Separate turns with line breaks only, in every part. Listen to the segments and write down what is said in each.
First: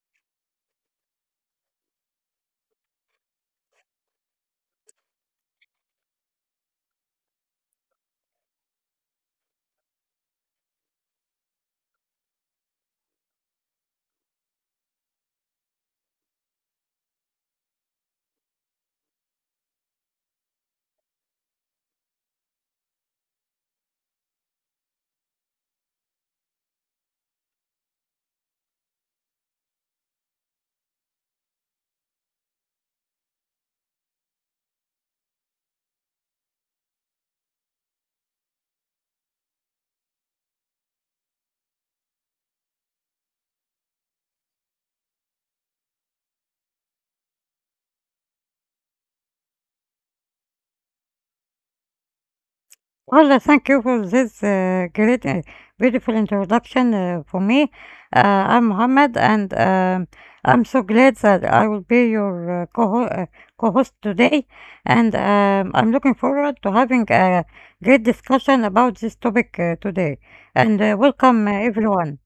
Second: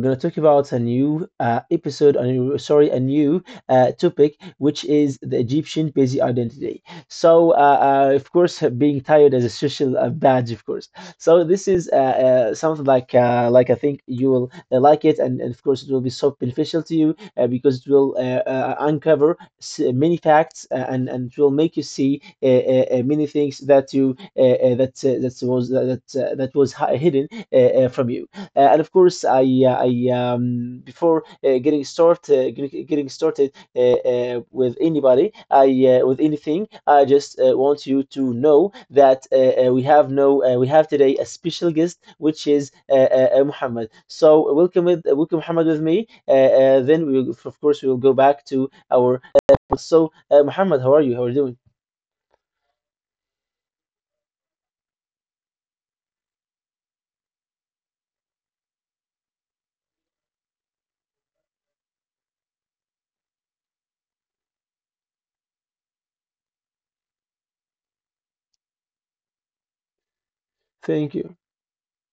going to talk about a new episode, a new, sorry, a new topic, which is the Egyptian busy identity. So, of course, being tired as a social badge, of course. So this is something like I think you will like it, and of course it will be so beneficial to you because it will uncover many facts and it will make you see many things that you that that was that that was hidden from you. And of course, I before getting started with anybody, I with anything, I just want you to know that we have no we have today a special guest, which is Muhammad. So welcome Muhammad with me. Then we will go back to our. Muhammad, how are you? How are you doing?
Thank you for this great, beautiful introduction for me. I'm Mohammed, and I'm so glad that I will be your co co-host today. And I'm looking forward to having a great discussion about this topic today. And
Thank
Welcome,
you.
everyone.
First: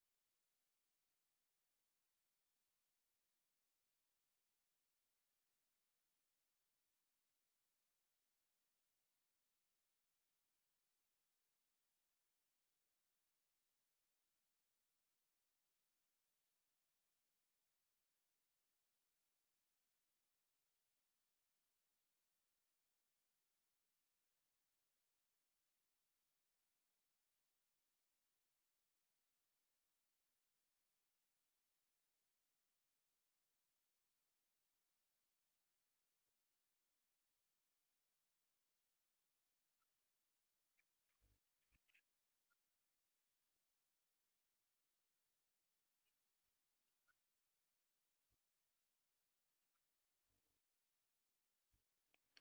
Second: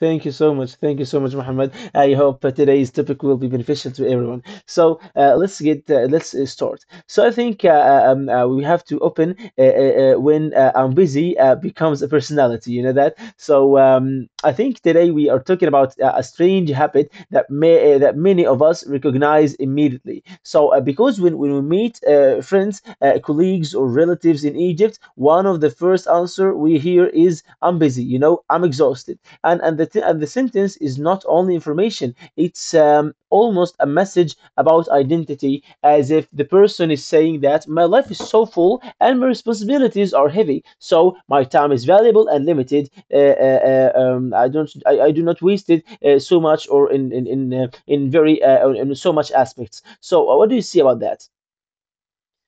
Thank you so much. Thank you so much, Muhammad. I hope that today's topic will be beneficial to everyone. So let's start. So I think we have to open when I'm busy becomes a personality. You know that. So I think today we are talking about a strange habit that many of us recognize immediately. So because when we meet friends, colleagues, or relatives in Egypt, one of the first answer we hear is "I'm busy." You know, I'm exhausted, and the sentence is not only information, it's almost a message about identity, as if the person is saying that my life is so full and my responsibilities are heavy, so my time is valuable and limited. I do not waste it so much or in so much aspects. So what do you see about that?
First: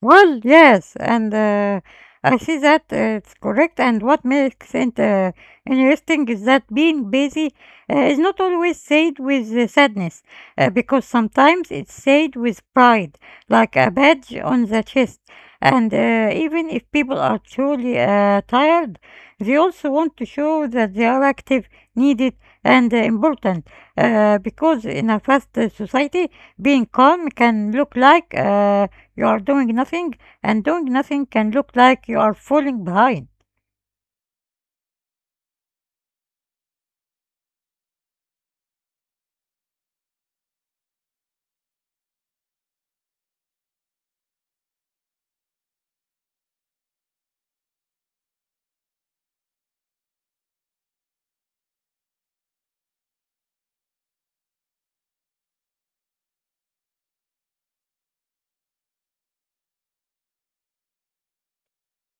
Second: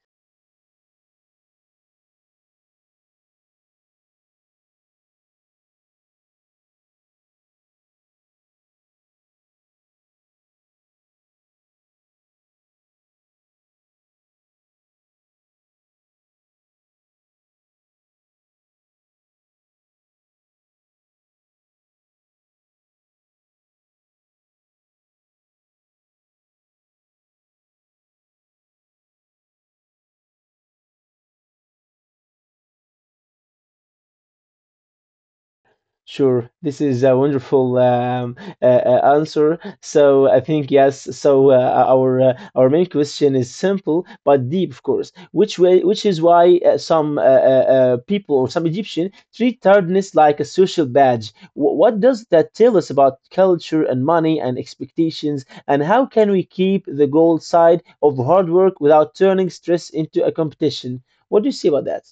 Well, yes, and I see that it's correct. And what makes it interesting is that being busy is not always said with sadness, because sometimes it's said with pride, like a badge on the chest. And Even if people are truly tired, they also want to show that they are active, needed, and important. Because in a fast society, being calm can look like you are doing nothing, and doing nothing can look like you are falling behind.
Sure, this is a wonderful answer. So I think yes. So our main question is simple but deep, of course. Which is why some people or some Egyptian treat tiredness like a social badge. What does that tell us about culture and money and expectations, and how can we keep the gold side of hard work without turning stress into a competition? What do you see about that?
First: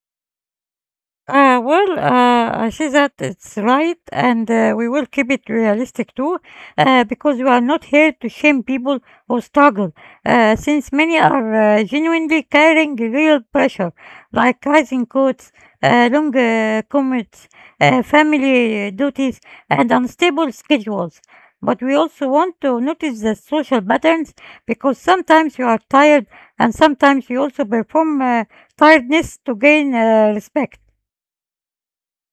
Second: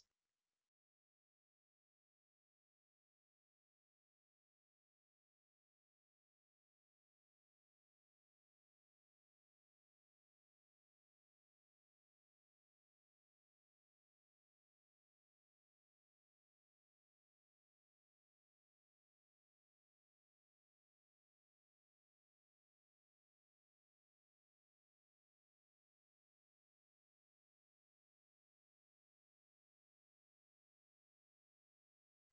I see that it's right, and we will keep it realistic too, because we are not here to shame people who struggle, since many are genuinely carrying real pressure, like rising costs, long commutes, family duties, and unstable schedules. But we also want to notice the social patterns because sometimes you are tired, and sometimes you also perform tiredness to gain respect.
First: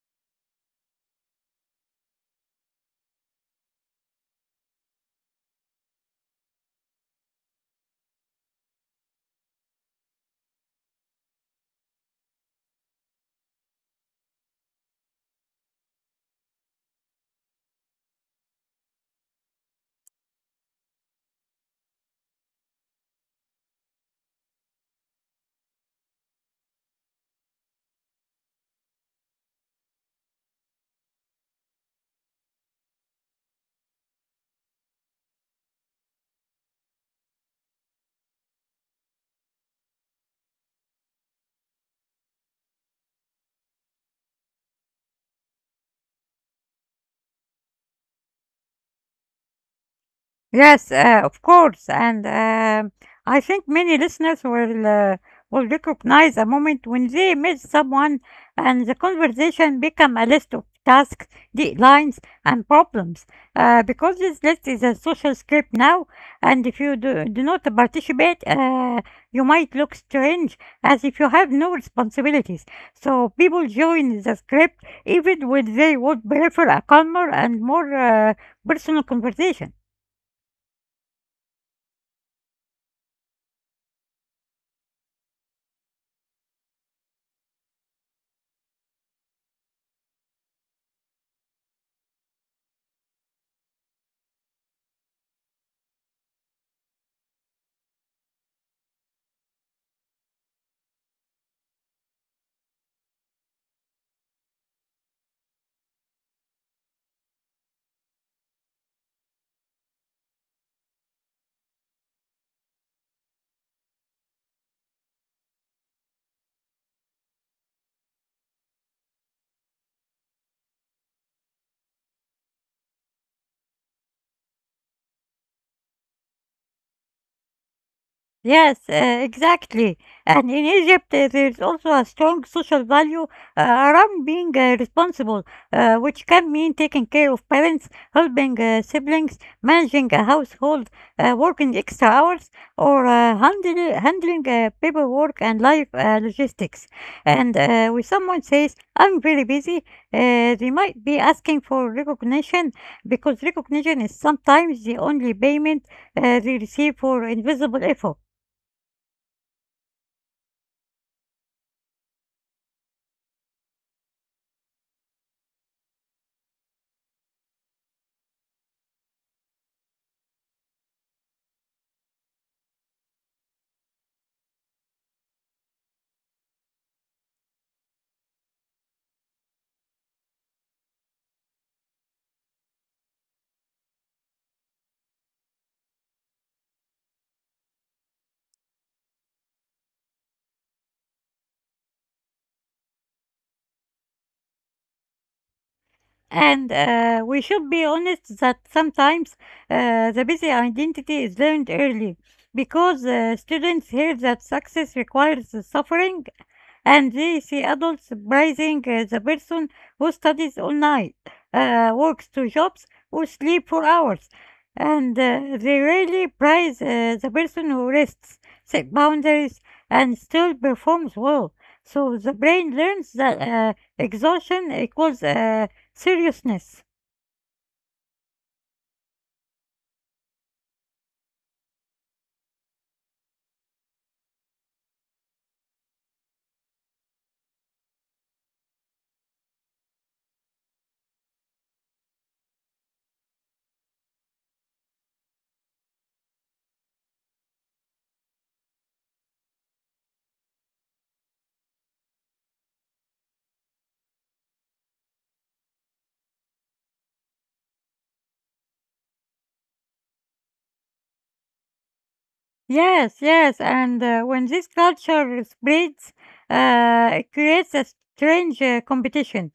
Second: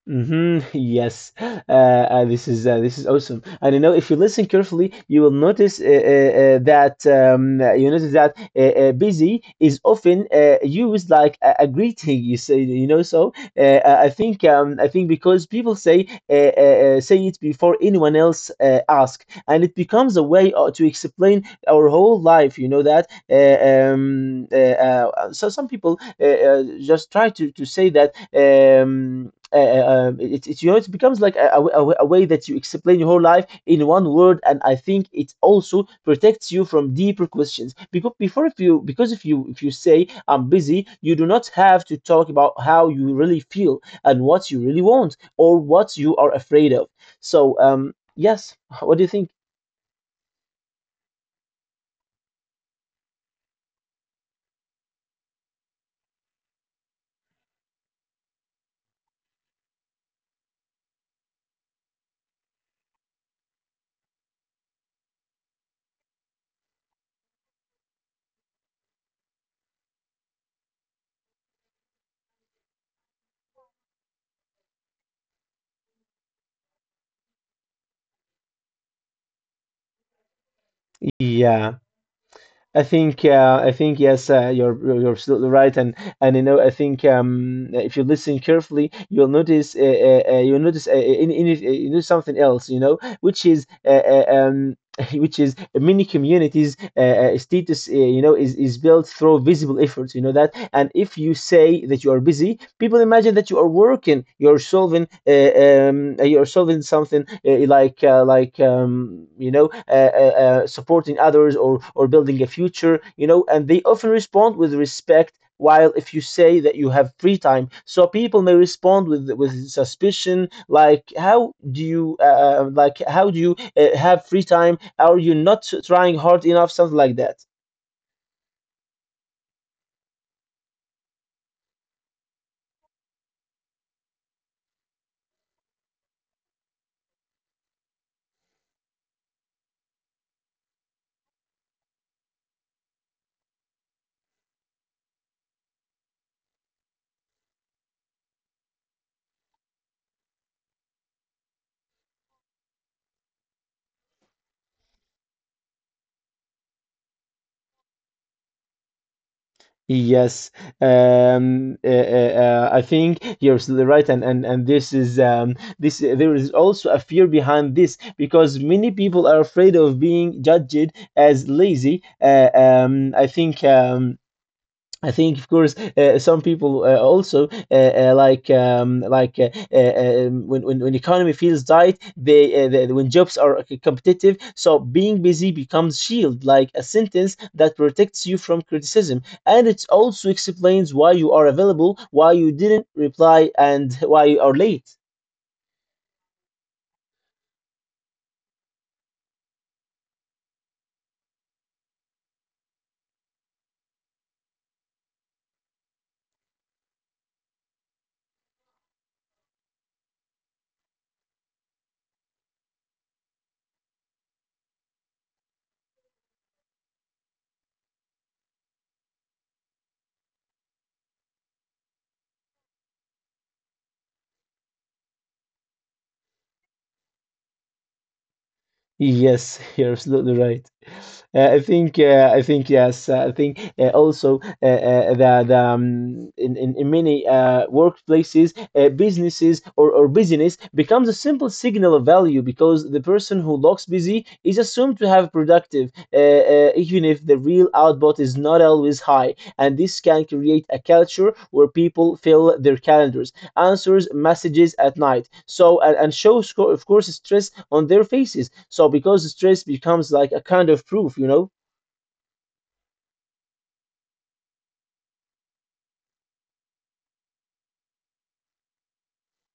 Yes, this is awesome. And you know, if you listen carefully, you will notice that you notice that busy is often used like a greeting. You say, you know, so I think because people say say it before anyone else ask, and it becomes a way to explain our whole life. You know that. Some people just try to say that. You know, it becomes like a way that you explain your whole life in one word, and I think it also protects you from deeper questions. If you if you say I'm busy, you do not have to talk about how you really feel and what you really want or what you are afraid of. So, yes, what do you think?
Yes, of course, and I think many listeners will recognize a moment when they meet someone and the conversation become a list of tasks, deadlines, and problems. Because this list is a social script now, and if you do not participate, you might look strange as if you have no responsibilities. So people join the script even when they would prefer a calmer and more personal conversation.
Yeah. I think yes, you're absolutely right. And you know, I think if you listen carefully, you'll notice you know, something else, you know, which is uh, um, which is many communities' status, you know, is built through visible efforts. You know that. And if you say that you are busy, people imagine that you are working, you're solving something, like you know, supporting others or building a future, you know, and they often respond with respect. While if you say that you have free time, so people may respond with suspicion, like, how do you like, how do you have free time? Are you not trying hard enough? Something like that.
Yes, exactly. And in Egypt, there's also a strong social value around being responsible, which can mean taking care of parents, helping siblings, managing a household, working extra hours, or handling paperwork and life logistics. And When someone says, I'm very busy, they might be asking for recognition because recognition is sometimes the only payment they receive for invisible effort.
Yes. um uh, I think you're right, and this is this, there is also a fear behind this because many people are afraid of being judged as lazy. I think, of course, some people also like when economy feels tight, they when jobs are competitive, so being busy becomes shield, like a sentence that protects you from criticism, and it also explains why you are available, why you didn't reply, and why you are late.
And We should be honest that sometimes the busy identity is learned early because students hear that success requires suffering and they see adults praising the person who studies all night, works two jobs, or sleep for hours. And They rarely praise the person who rests, set boundaries, and still performs well. So the brain learns that exhaustion equals seriousness.
Yes, you're absolutely right. I think, yes, I think also that in many workplaces, or business becomes a simple signal of value because the person who looks busy is assumed to have productive, even if the real output is not always high. And this can create a culture where people fill their calendars, answers messages at night. And shows, of course, stress on their faces. Because stress becomes like a kind of proof, you know.
Yes, yes, and when this culture spreads, it creates a strange competition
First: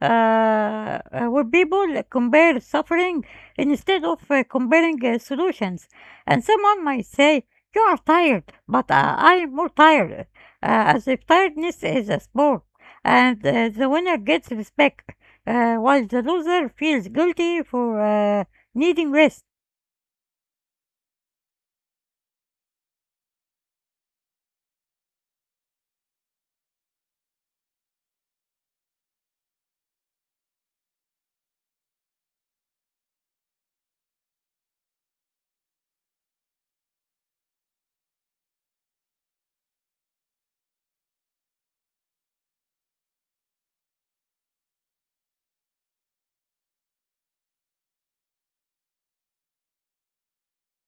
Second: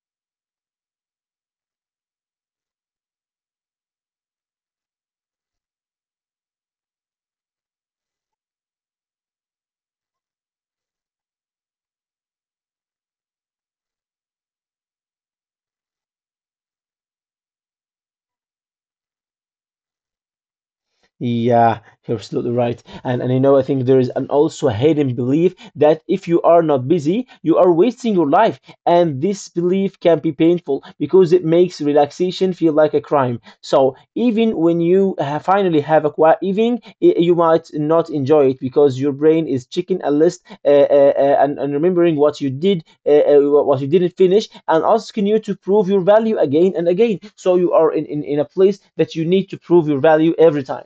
uh, uh, where people compare suffering instead of comparing solutions. And someone might say, you are tired, but I am more tired, as if tiredness is a sport. And The winner gets respect, while the loser feels guilty for needing rest.
Yeah, you're absolutely right. And you know, I think there is an also a hidden belief that if you are not busy, you are wasting your life. And this belief can be painful because it makes relaxation feel like a crime. So even when you ha finally have a quiet evening, you might not enjoy it because your brain is checking a list and remembering what you did, what you didn't finish, and asking you to prove your value again and again. So you are in a place that you need to prove your value every time.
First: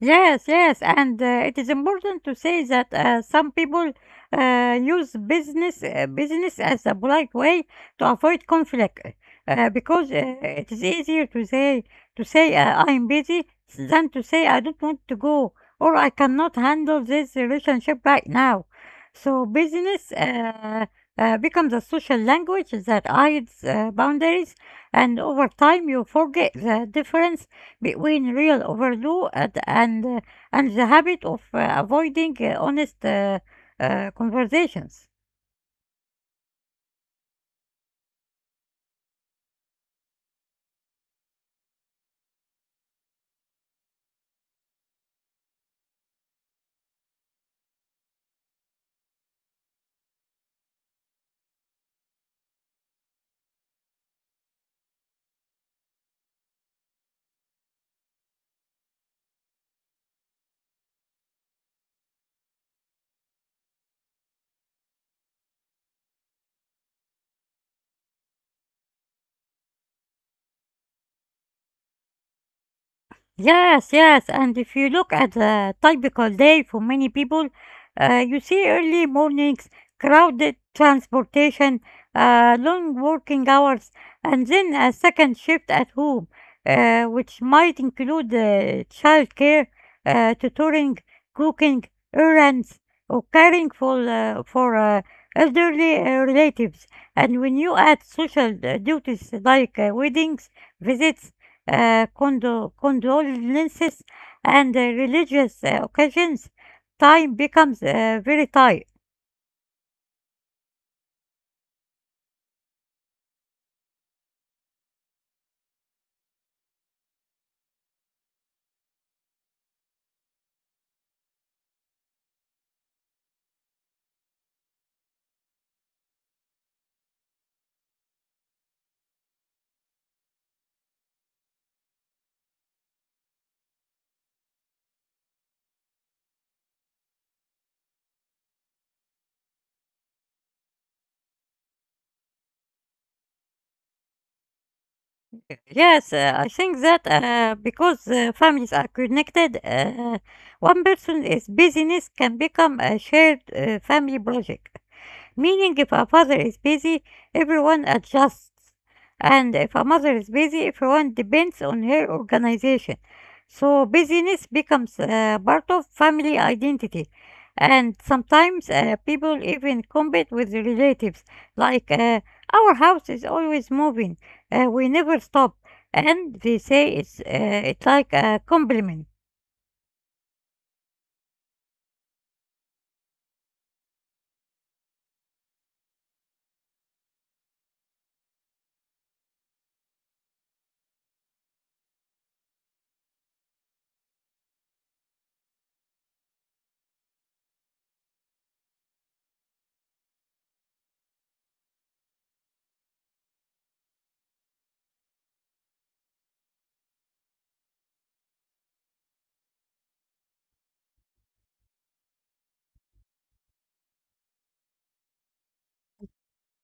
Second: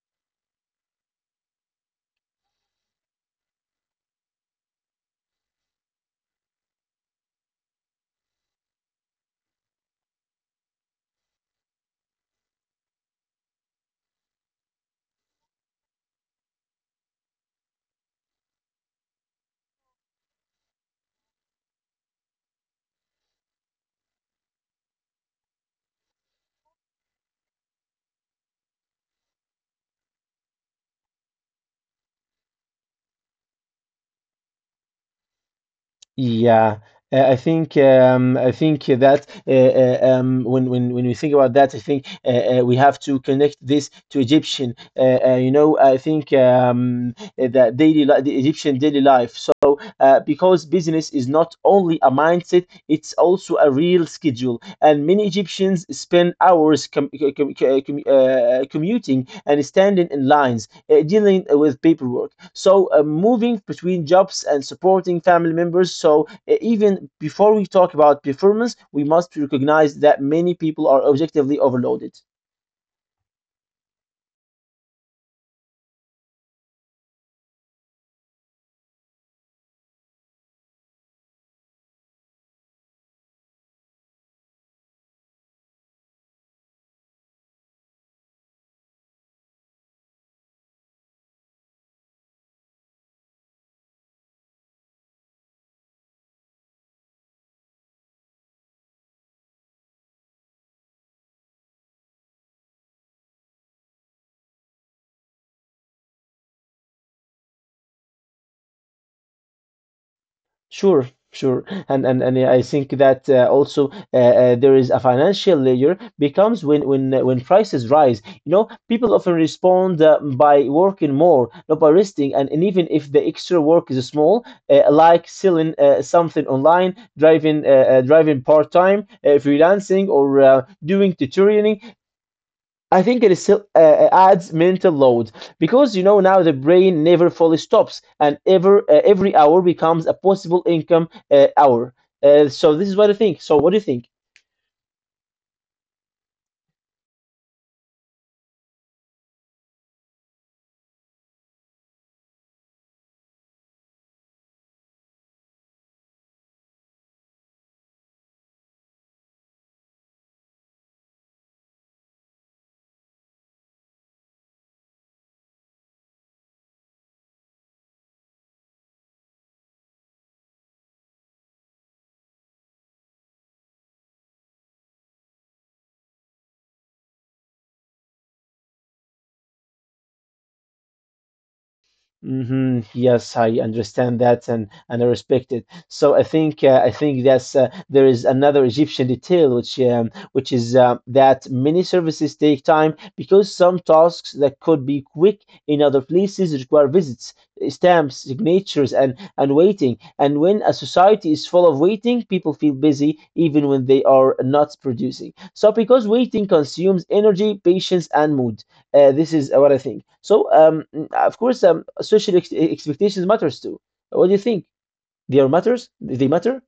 Yes, yes, and it is important to say that some people use business as a polite way to avoid conflict because it is easier to say I'm busy than to say I don't want to go or I cannot handle this relationship right now. So business becomes a social language that hides boundaries, and over time you forget the difference between real overdue and the habit of avoiding honest conversations.
Yeah, I think that when we think about that, I think we have to connect this to Egyptian. You know, I think the Egyptian daily life. So because business is not only a mindset, it's also a real schedule. And many Egyptians spend hours commuting and standing in lines, dealing with paperwork. So moving between jobs and supporting family members. So even before we talk about performance, we must recognize that many people are objectively overloaded.
Yes, yes, and if you look at a typical day for many people, you see early mornings, crowded transportation, long working hours, and then a second shift at home, which might include childcare, tutoring, cooking, errands, or caring for elderly relatives. And when you add social duties like weddings, visits, condolences and religious occasions, time becomes very tight.
Sure, sure, and yeah, I think that also there is a financial layer becomes when prices rise. You know, people often respond by working more, not by resting, and even if the extra work is small, like selling something online, driving driving part time, freelancing, or doing tutoring, I think it is still adds mental load because you know now the brain never fully stops, and every hour becomes a possible income hour. So this is what I think. So what do you think?
Yes, I think that because families are connected, one person is busyness can become a shared family project. Meaning if a father is busy, everyone adjusts. And if a mother is busy, everyone depends on her organization. So busyness becomes part of family identity. And sometimes people even compete with the relatives, like, our house is always moving, we never stop. And they say it's like a compliment.
Yes, I understand that, and I respect it. So I think that's there is another Egyptian detail, which is that many services take time because some tasks that could be quick in other places require visits, stamps, signatures, and waiting. And when a society is full of waiting, people feel busy even when they are not producing. Because waiting consumes energy, patience, and mood. This is what I think. So, of course, social ex expectations matters too. What do you think? They are matters? They matter?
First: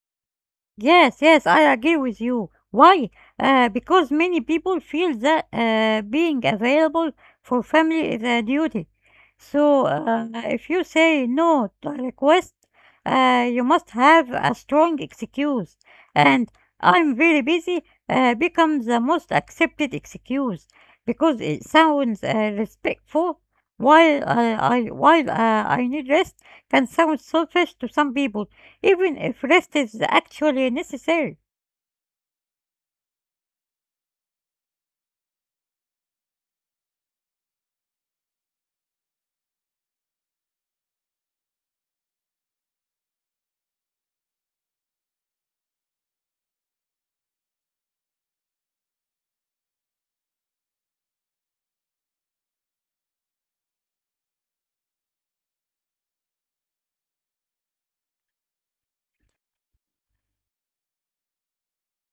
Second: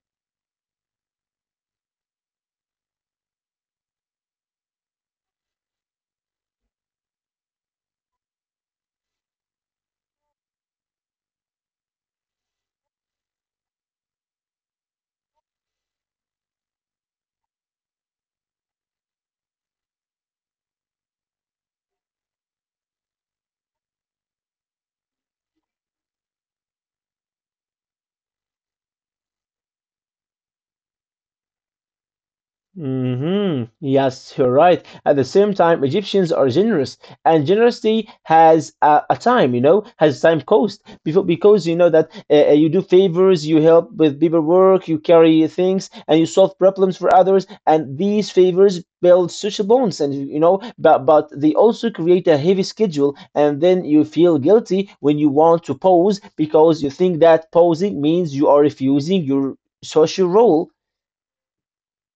Yes, yes, I agree with you. Why? Because many people feel that being available for family is a duty. So, if you say no to a request, you must have a strong excuse. And I'm very busy becomes the most accepted excuse because it sounds respectful, while, I need rest can sound selfish to some people even if rest is actually necessary.
Yes, you're right. At the same time, Egyptians are generous, and generosity has a time, you know, has time cost. Before, because you know that you do favors, you help with people work, you carry things, and you solve problems for others, and these favors build social bonds, and you know, but they also create a heavy schedule, and then you feel guilty when you want to pause because you think that pausing means you are refusing your social role.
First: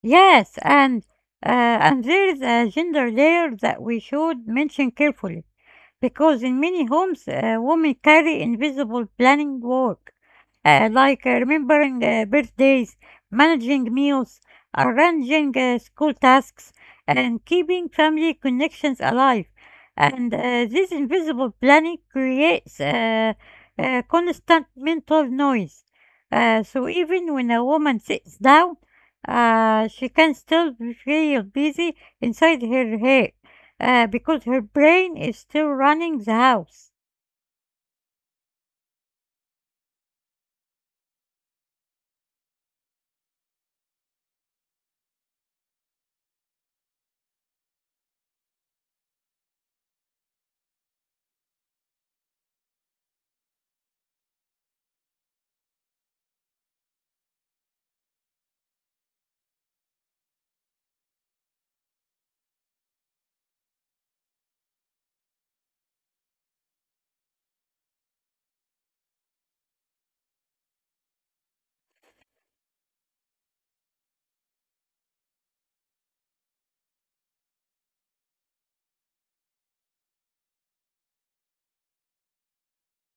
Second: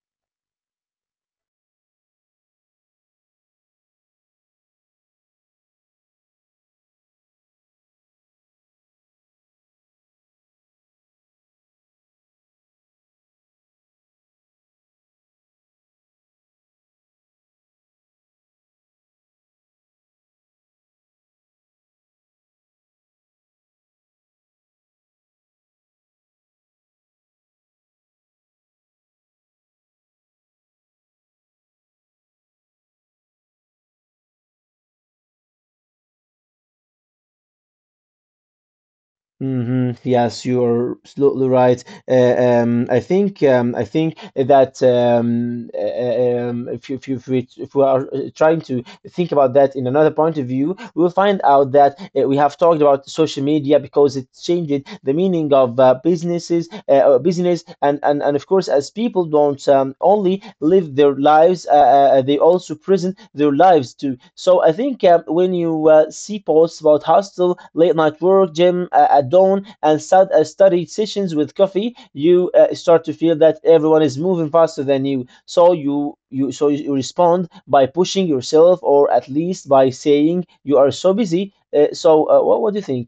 Yes, and there is a gender layer that we should mention carefully because in many homes, women carry invisible planning work. Like remembering birthdays, managing meals, arranging school tasks, and keeping family connections alive. And This invisible planning creates constant mental noise. So even when a woman sits down, she can still feel busy inside her head because her brain is still running the house.
Yes, you're absolutely right. I think that if we are trying to think about that in another point of view, we will find out that we have talked about social media because it changed the meaning of business, and of course, as people don't only live their lives, they also present their lives too. So I think when you see posts about hostel, late night work, gym at dawn, and study sessions with coffee, you start to feel that everyone is moving faster than you. So you respond by pushing yourself, or at least by saying you are so busy. So what do you think?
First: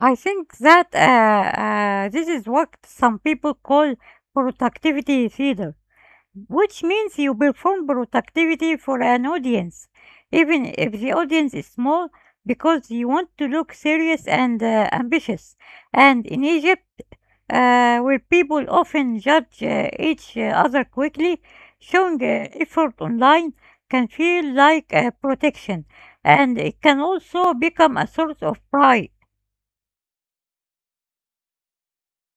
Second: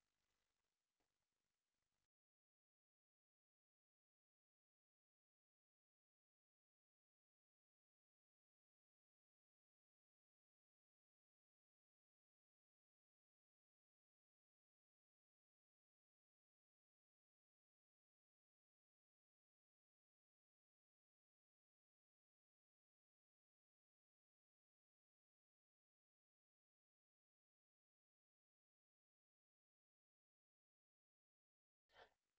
I think that this is what some people call productivity theater, which means you perform productivity for an audience, even if the audience is small, because you want to look serious and ambitious. And in Egypt, where people often judge each other quickly, showing effort online can feel like protection, and it can also become a source of pride.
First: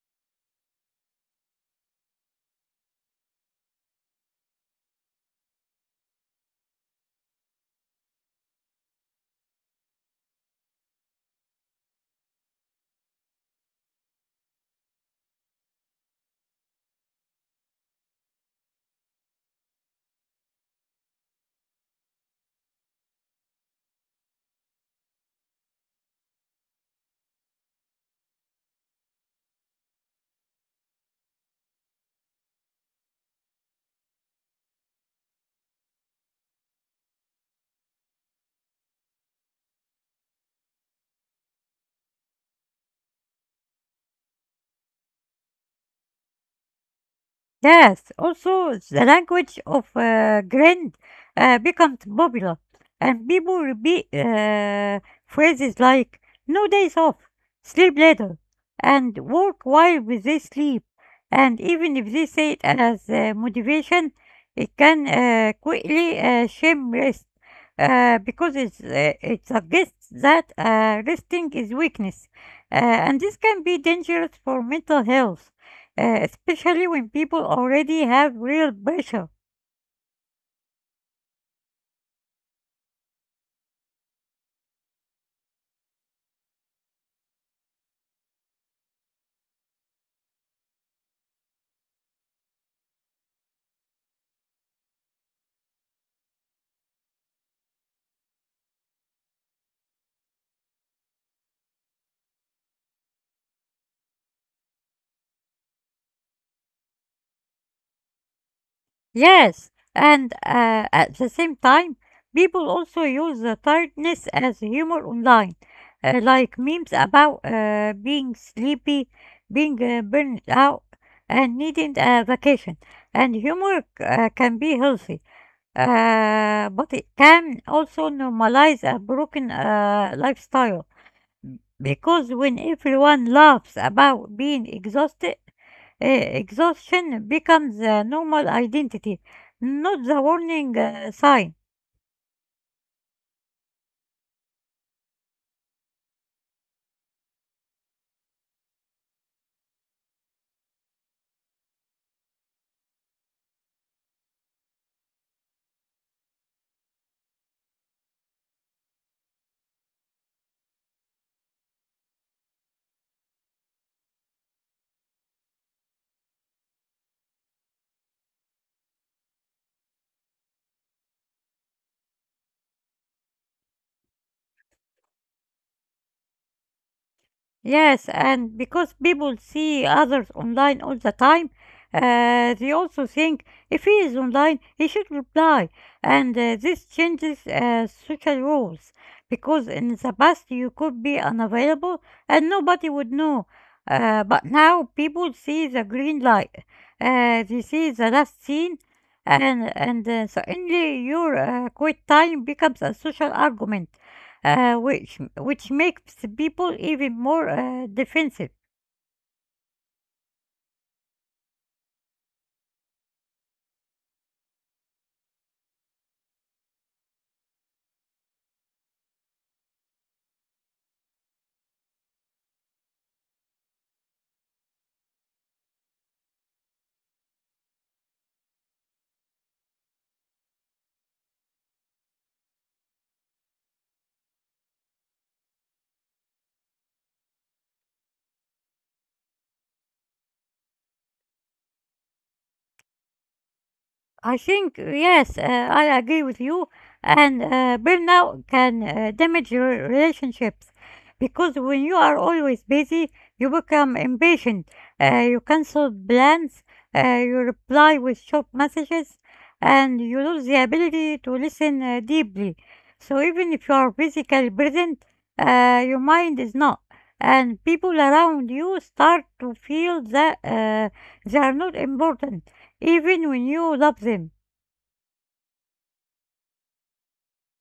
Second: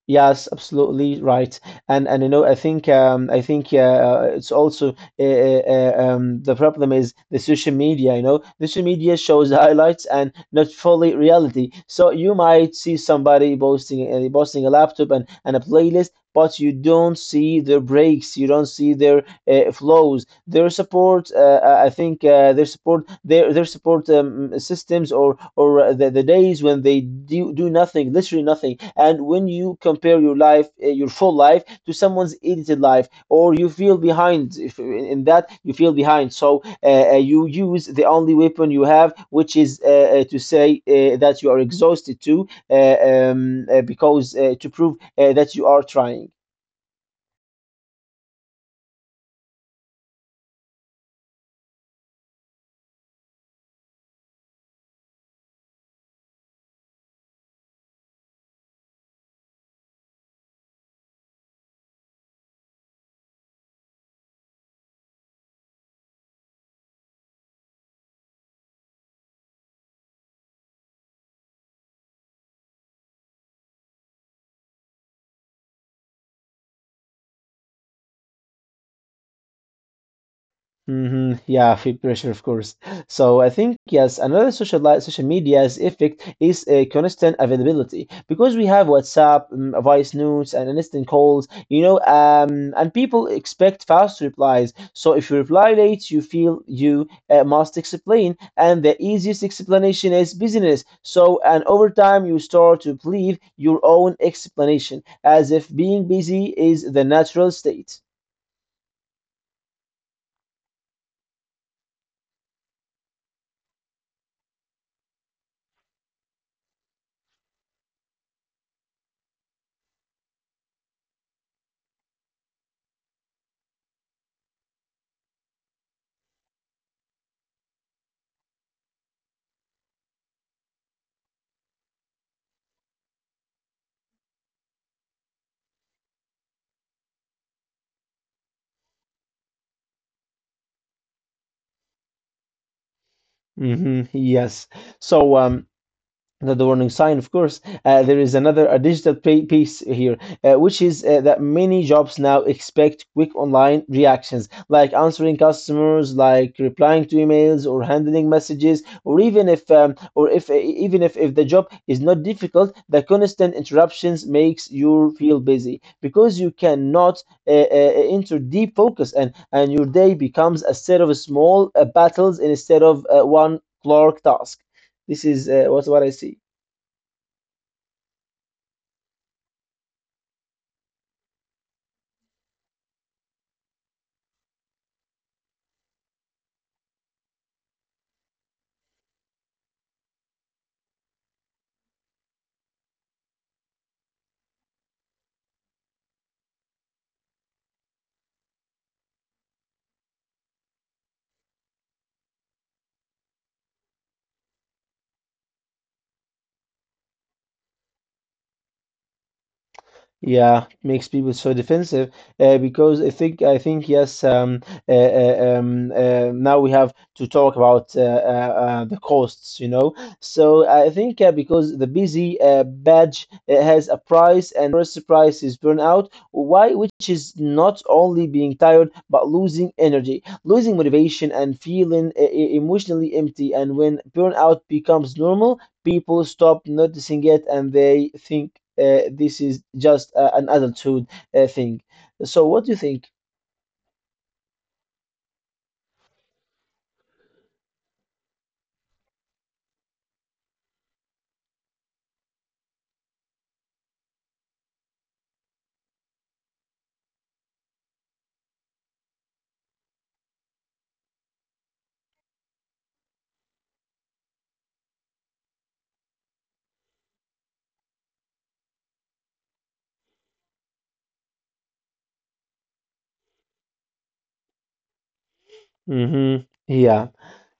Yes, absolutely right. And you know, I think I think it's also the problem is the social media. You know, the social media shows the highlights and not fully reality. So you might see somebody posting a laptop and, a playlist, but you don't see their breaks. You don't see their flows, their support, their support systems, or the days when they do nothing, literally nothing. And when you compare your full life to someone's edited life, or you feel behind, if in that you feel behind, so you use the only weapon you have, which is to say that you are exhausted too, because to prove that you are trying.
Yes, also the language of grind becomes popular, and people repeat phrases like "no days off," "sleep later," and "work while they sleep." And even if they say it as motivation, it can quickly shame rest because it suggests that resting is weakness, uh, and this can be dangerous for mental health especially when people already have real pressure.
Hmm. Yeah, peer pressure, of course. So I think, yes, another social media's effect is a constant availability, because we have WhatsApp, voice notes, and instant calls. You know, and people expect fast replies. So if you reply late, you feel you must explain, and the easiest explanation is business. So, and over time, you start to believe your own explanation, as if being busy is the natural state.
Yes, and at the same time, people also use the tiredness as humor online, like memes about being sleepy, being burned out, and needing a vacation. And humor can be healthy, but it can also normalize a broken lifestyle. Because when everyone laughs about being exhausted, exhaustion becomes a normal identity, not the warning sign.
Hmm. Yes. So um. Not the warning sign, of course. There is another a digital pay piece here, which is that many jobs now expect quick online reactions, like answering customers, like replying to emails, or handling messages, or even if, or if even if the job is not difficult, the constant interruptions makes you feel busy because you cannot uh, uh, enter deep focus, and your day becomes a set of small battles instead of one clerk task. This is what I see.
Yes, and because people see others online all the time, they also think if he is online, he should reply. And This changes social rules because in the past you could be unavailable and nobody would know. But now people see the green light, they see the last scene, and suddenly your quit time becomes a social argument which makes people even more defensive.
Yeah, makes people so defensive, because I think, yes. Now we have to talk about the costs, you know. So I think because the busy badge has a price, and first price is burnout. Why, which is not only being tired but losing energy, losing motivation, and feeling emotionally empty. And when burnout becomes normal, people stop noticing it and they think this is just an adulthood thing. So, what do you think?
I think yes, I agree with you. And Burnout can damage your relationships because when you are always busy, you become impatient. You cancel plans, you reply with short messages, and you lose the ability to listen deeply. So even if you are physically present, your mind is not. And people around you start to feel that they are not important even when you love them.
Hmm. Yeah,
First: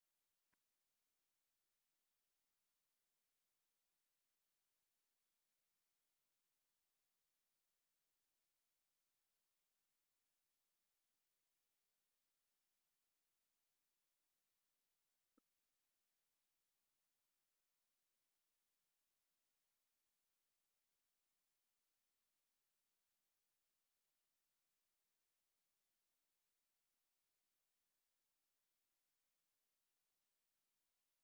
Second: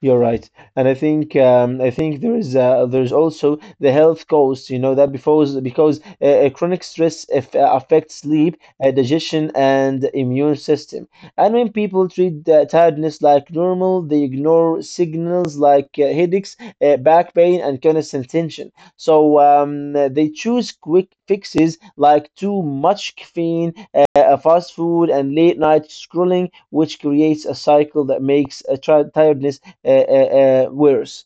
you're right, and I think I think there's also the health cost. You know that because chronic stress affects sleep, digestion, and immune system. And when people treat tiredness like normal, they ignore signals like headaches, back pain, and constant tension. So, they choose quick fixes like too much caffeine, fast food, and late night scrolling, which creates a cycle that makes tiredness worse.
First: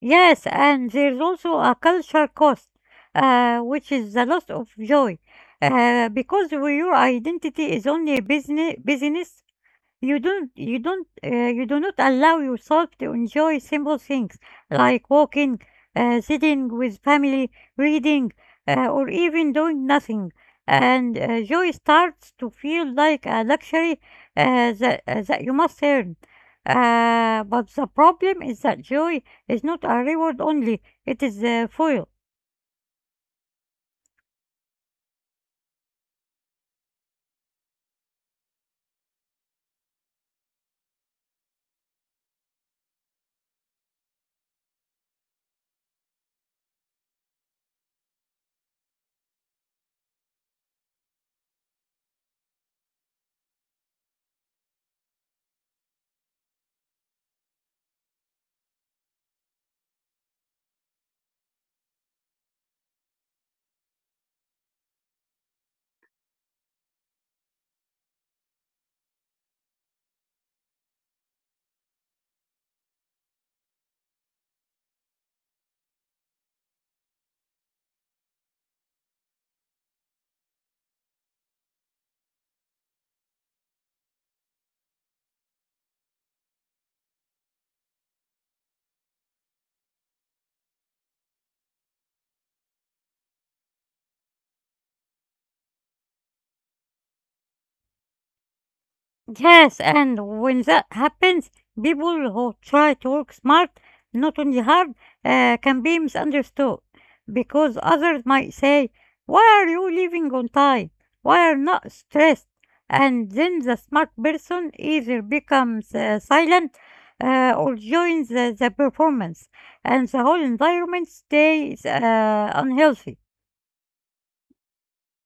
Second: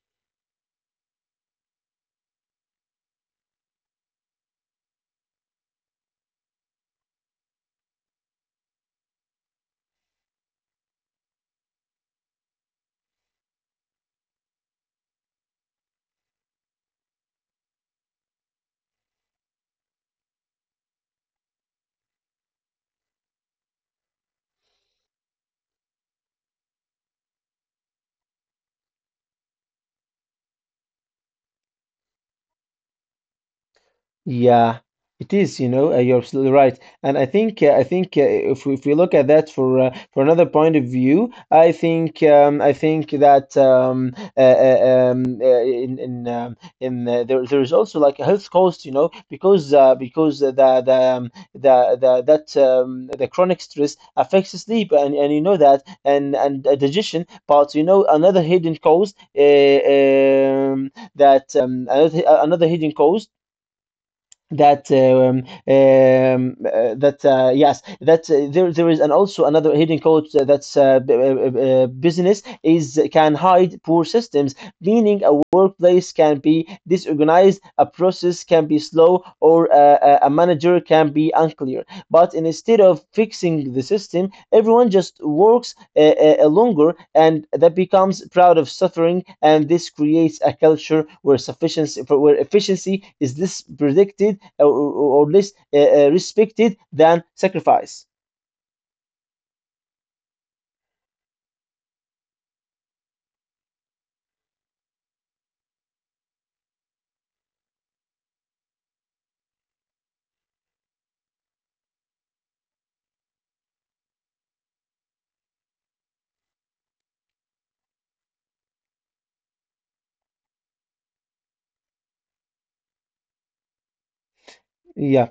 Yes, and there's also a cultural cost, which is the loss of joy, because your identity is only a business. You do not allow yourself to enjoy simple things like walking, sitting with family, reading, or even doing nothing. And Joy starts to feel like a luxury that you must earn. But the problem is that joy is not a reward only, it is a foil.
Yeah, it is. You know, you're absolutely right. And I think I think if we look at that for another point of view, I think that in there is also like a health cost. You know, because the chronic stress affects sleep, and you know that, and digestion. But you know another hidden cause. Another hidden cause, that that yes, that there is and also another hidden code, that's, business is can hide poor systems, meaning a workplace can be disorganized, a process can be slow, or a manager can be unclear, but instead of fixing the system everyone just works longer, and that becomes proud of suffering, and this creates a culture where sufficiency, where efficiency is less predicted, or less respected than sacrifice.
Yes, and when that happens, people who try to work smart, not only hard, can be misunderstood because others might say, why are you leaving on time? Why are not stressed? And then the smart person either becomes silent or joins the performance, and the whole environment stays unhealthy.
Yeah,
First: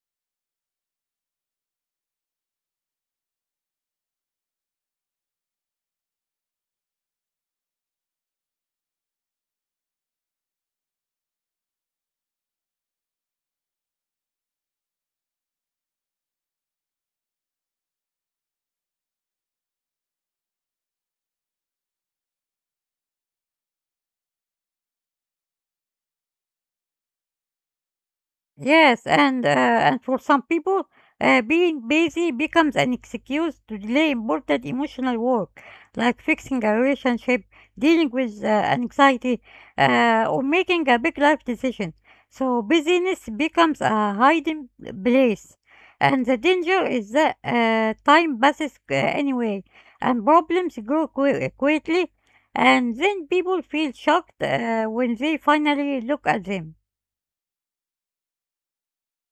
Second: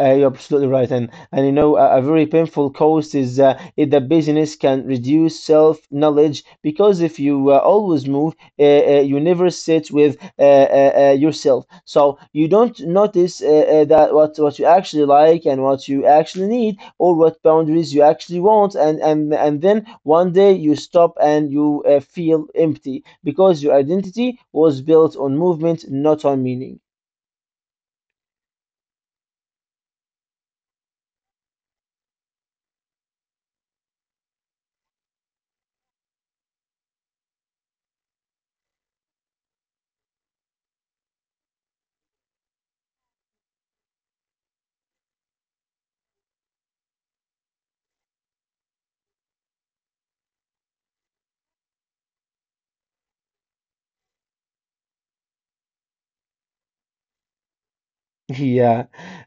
you're absolutely right, and you know, a very painful cost is, the business can reduce self-knowledge, because if you always move, you never sit with yourself, so you don't notice that what you actually like and what you actually need or what boundaries you actually want, and then one day you stop and you feel empty because your identity was built on movement, not on meaning.
Yes, and for some people, being busy becomes an excuse to delay important emotional work, like fixing a relationship, dealing with anxiety, or making a big life decision. So busyness becomes a hiding place, and the danger is that time passes anyway, and problems grow quickly, and then people feel shocked when they finally look at them.
Yeah,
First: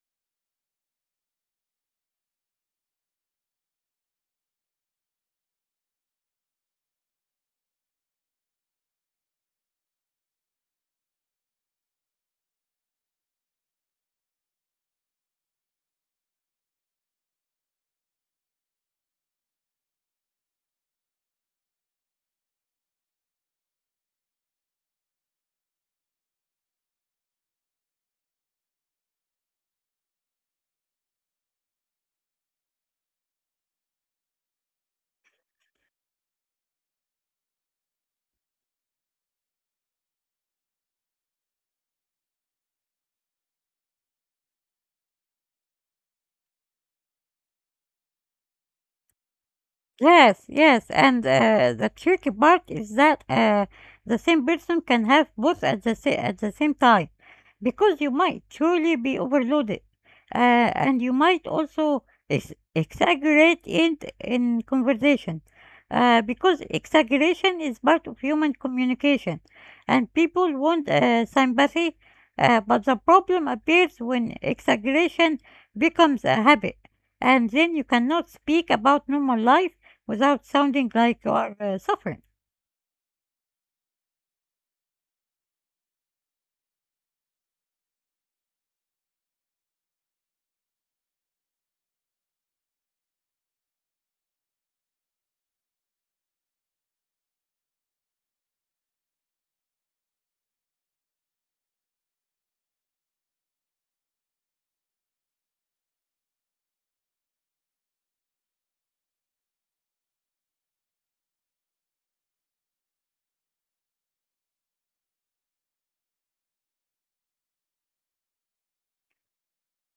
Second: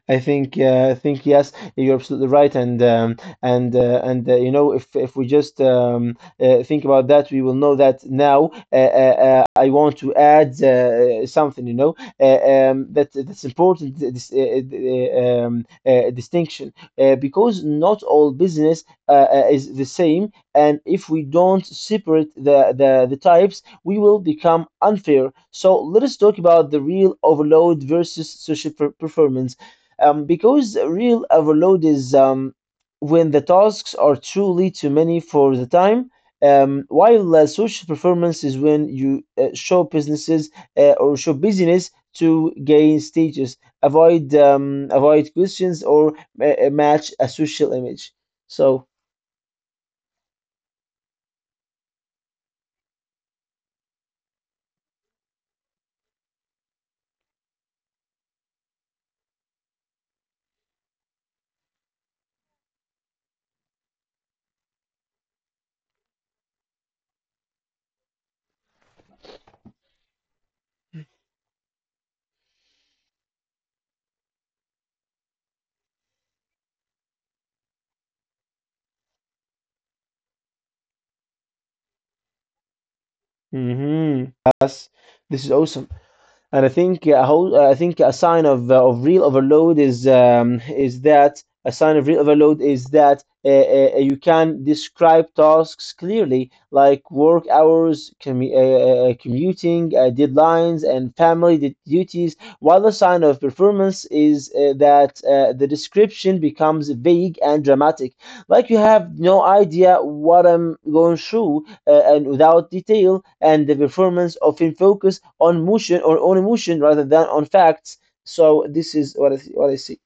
I think, yes, you're absolutely right, and you know, if we just think about that, we will know that now. I want to add something, you know, that's important. This distinction, because not all business is the same, and if we don't separate the types, we will become unfair. So let us talk about the real overload versus social performance. Because real overload is, when the tasks are truly too many for the time, while social performance is when you show businesses, or show business to gain stages, avoid questions, or match a social image. So,
Yes, yes, and the tricky part is that the same person can have both at the same time, because you might truly be overloaded, and you might also exaggerate in conversation, because exaggeration is part of human communication, and people want sympathy, but the problem appears when exaggeration becomes a habit, and then you cannot speak about normal life without sounding like you are suffering.
mhm, yes, this is awesome. And I think a sign of real overload is, is that a sign of real overload is that you can describe tasks clearly, like work hours, commuting, deadlines, and family duties. While a sign of performance is that the description becomes vague and dramatic, like, "You have no idea what I'm going through," and without detail, and the performance often focus on motion or on emotion rather than on facts. So this is what I see.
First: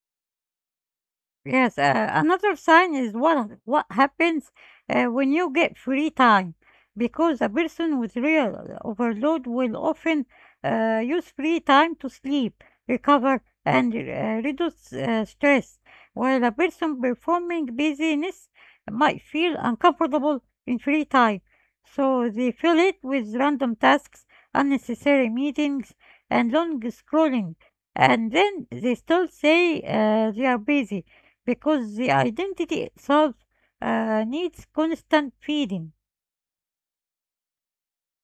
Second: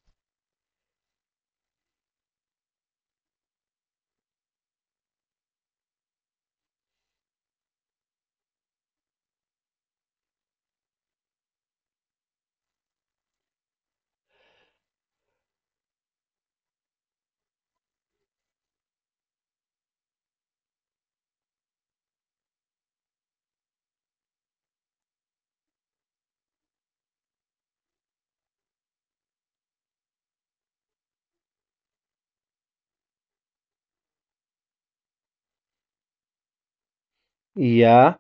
Yes, another sign is what happens when you get free time, because a person with real overload will often use free time to sleep, recover, and reduce stress, while a person performing busyness might feel uncomfortable in free time, so they fill it with random tasks, unnecessary meetings, and long scrolling, and then they still say they are busy because the identity itself needs constant feeding.
Yeah.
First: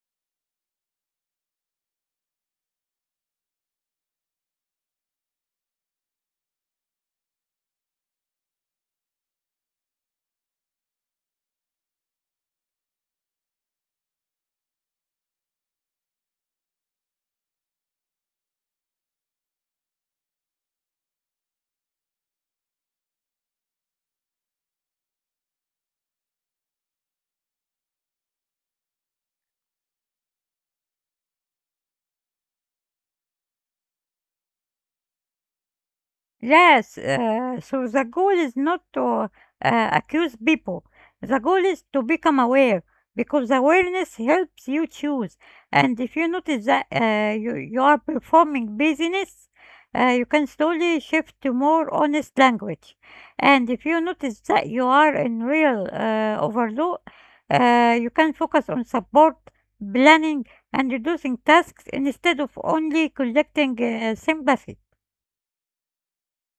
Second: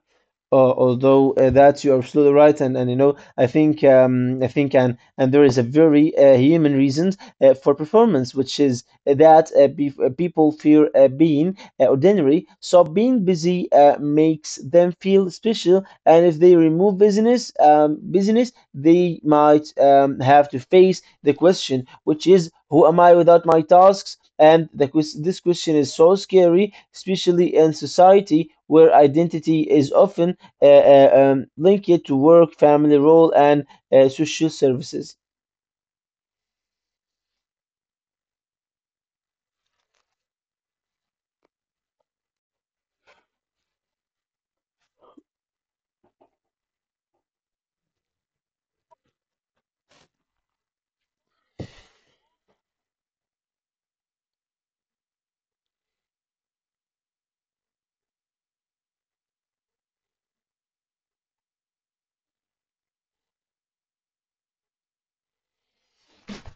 Although that you're absolutely right, and you know, I think and there is a very human reason for performance, which is that people fear being ordinary, so being busy makes them feel special, and if they remove business, they might have to face the question, which is, "Who am I without my tasks?" And this question is so scary, especially in society where identity is often link it to work, family role, and social services.
Yes, so the goal is not to accuse people. The goal is to become aware because awareness helps you choose. And if you notice that you are performing busyness, you can slowly shift to more honest language. And if you notice that you are in real overload, you can focus on support, planning, and reducing tasks instead of only collecting sympathy.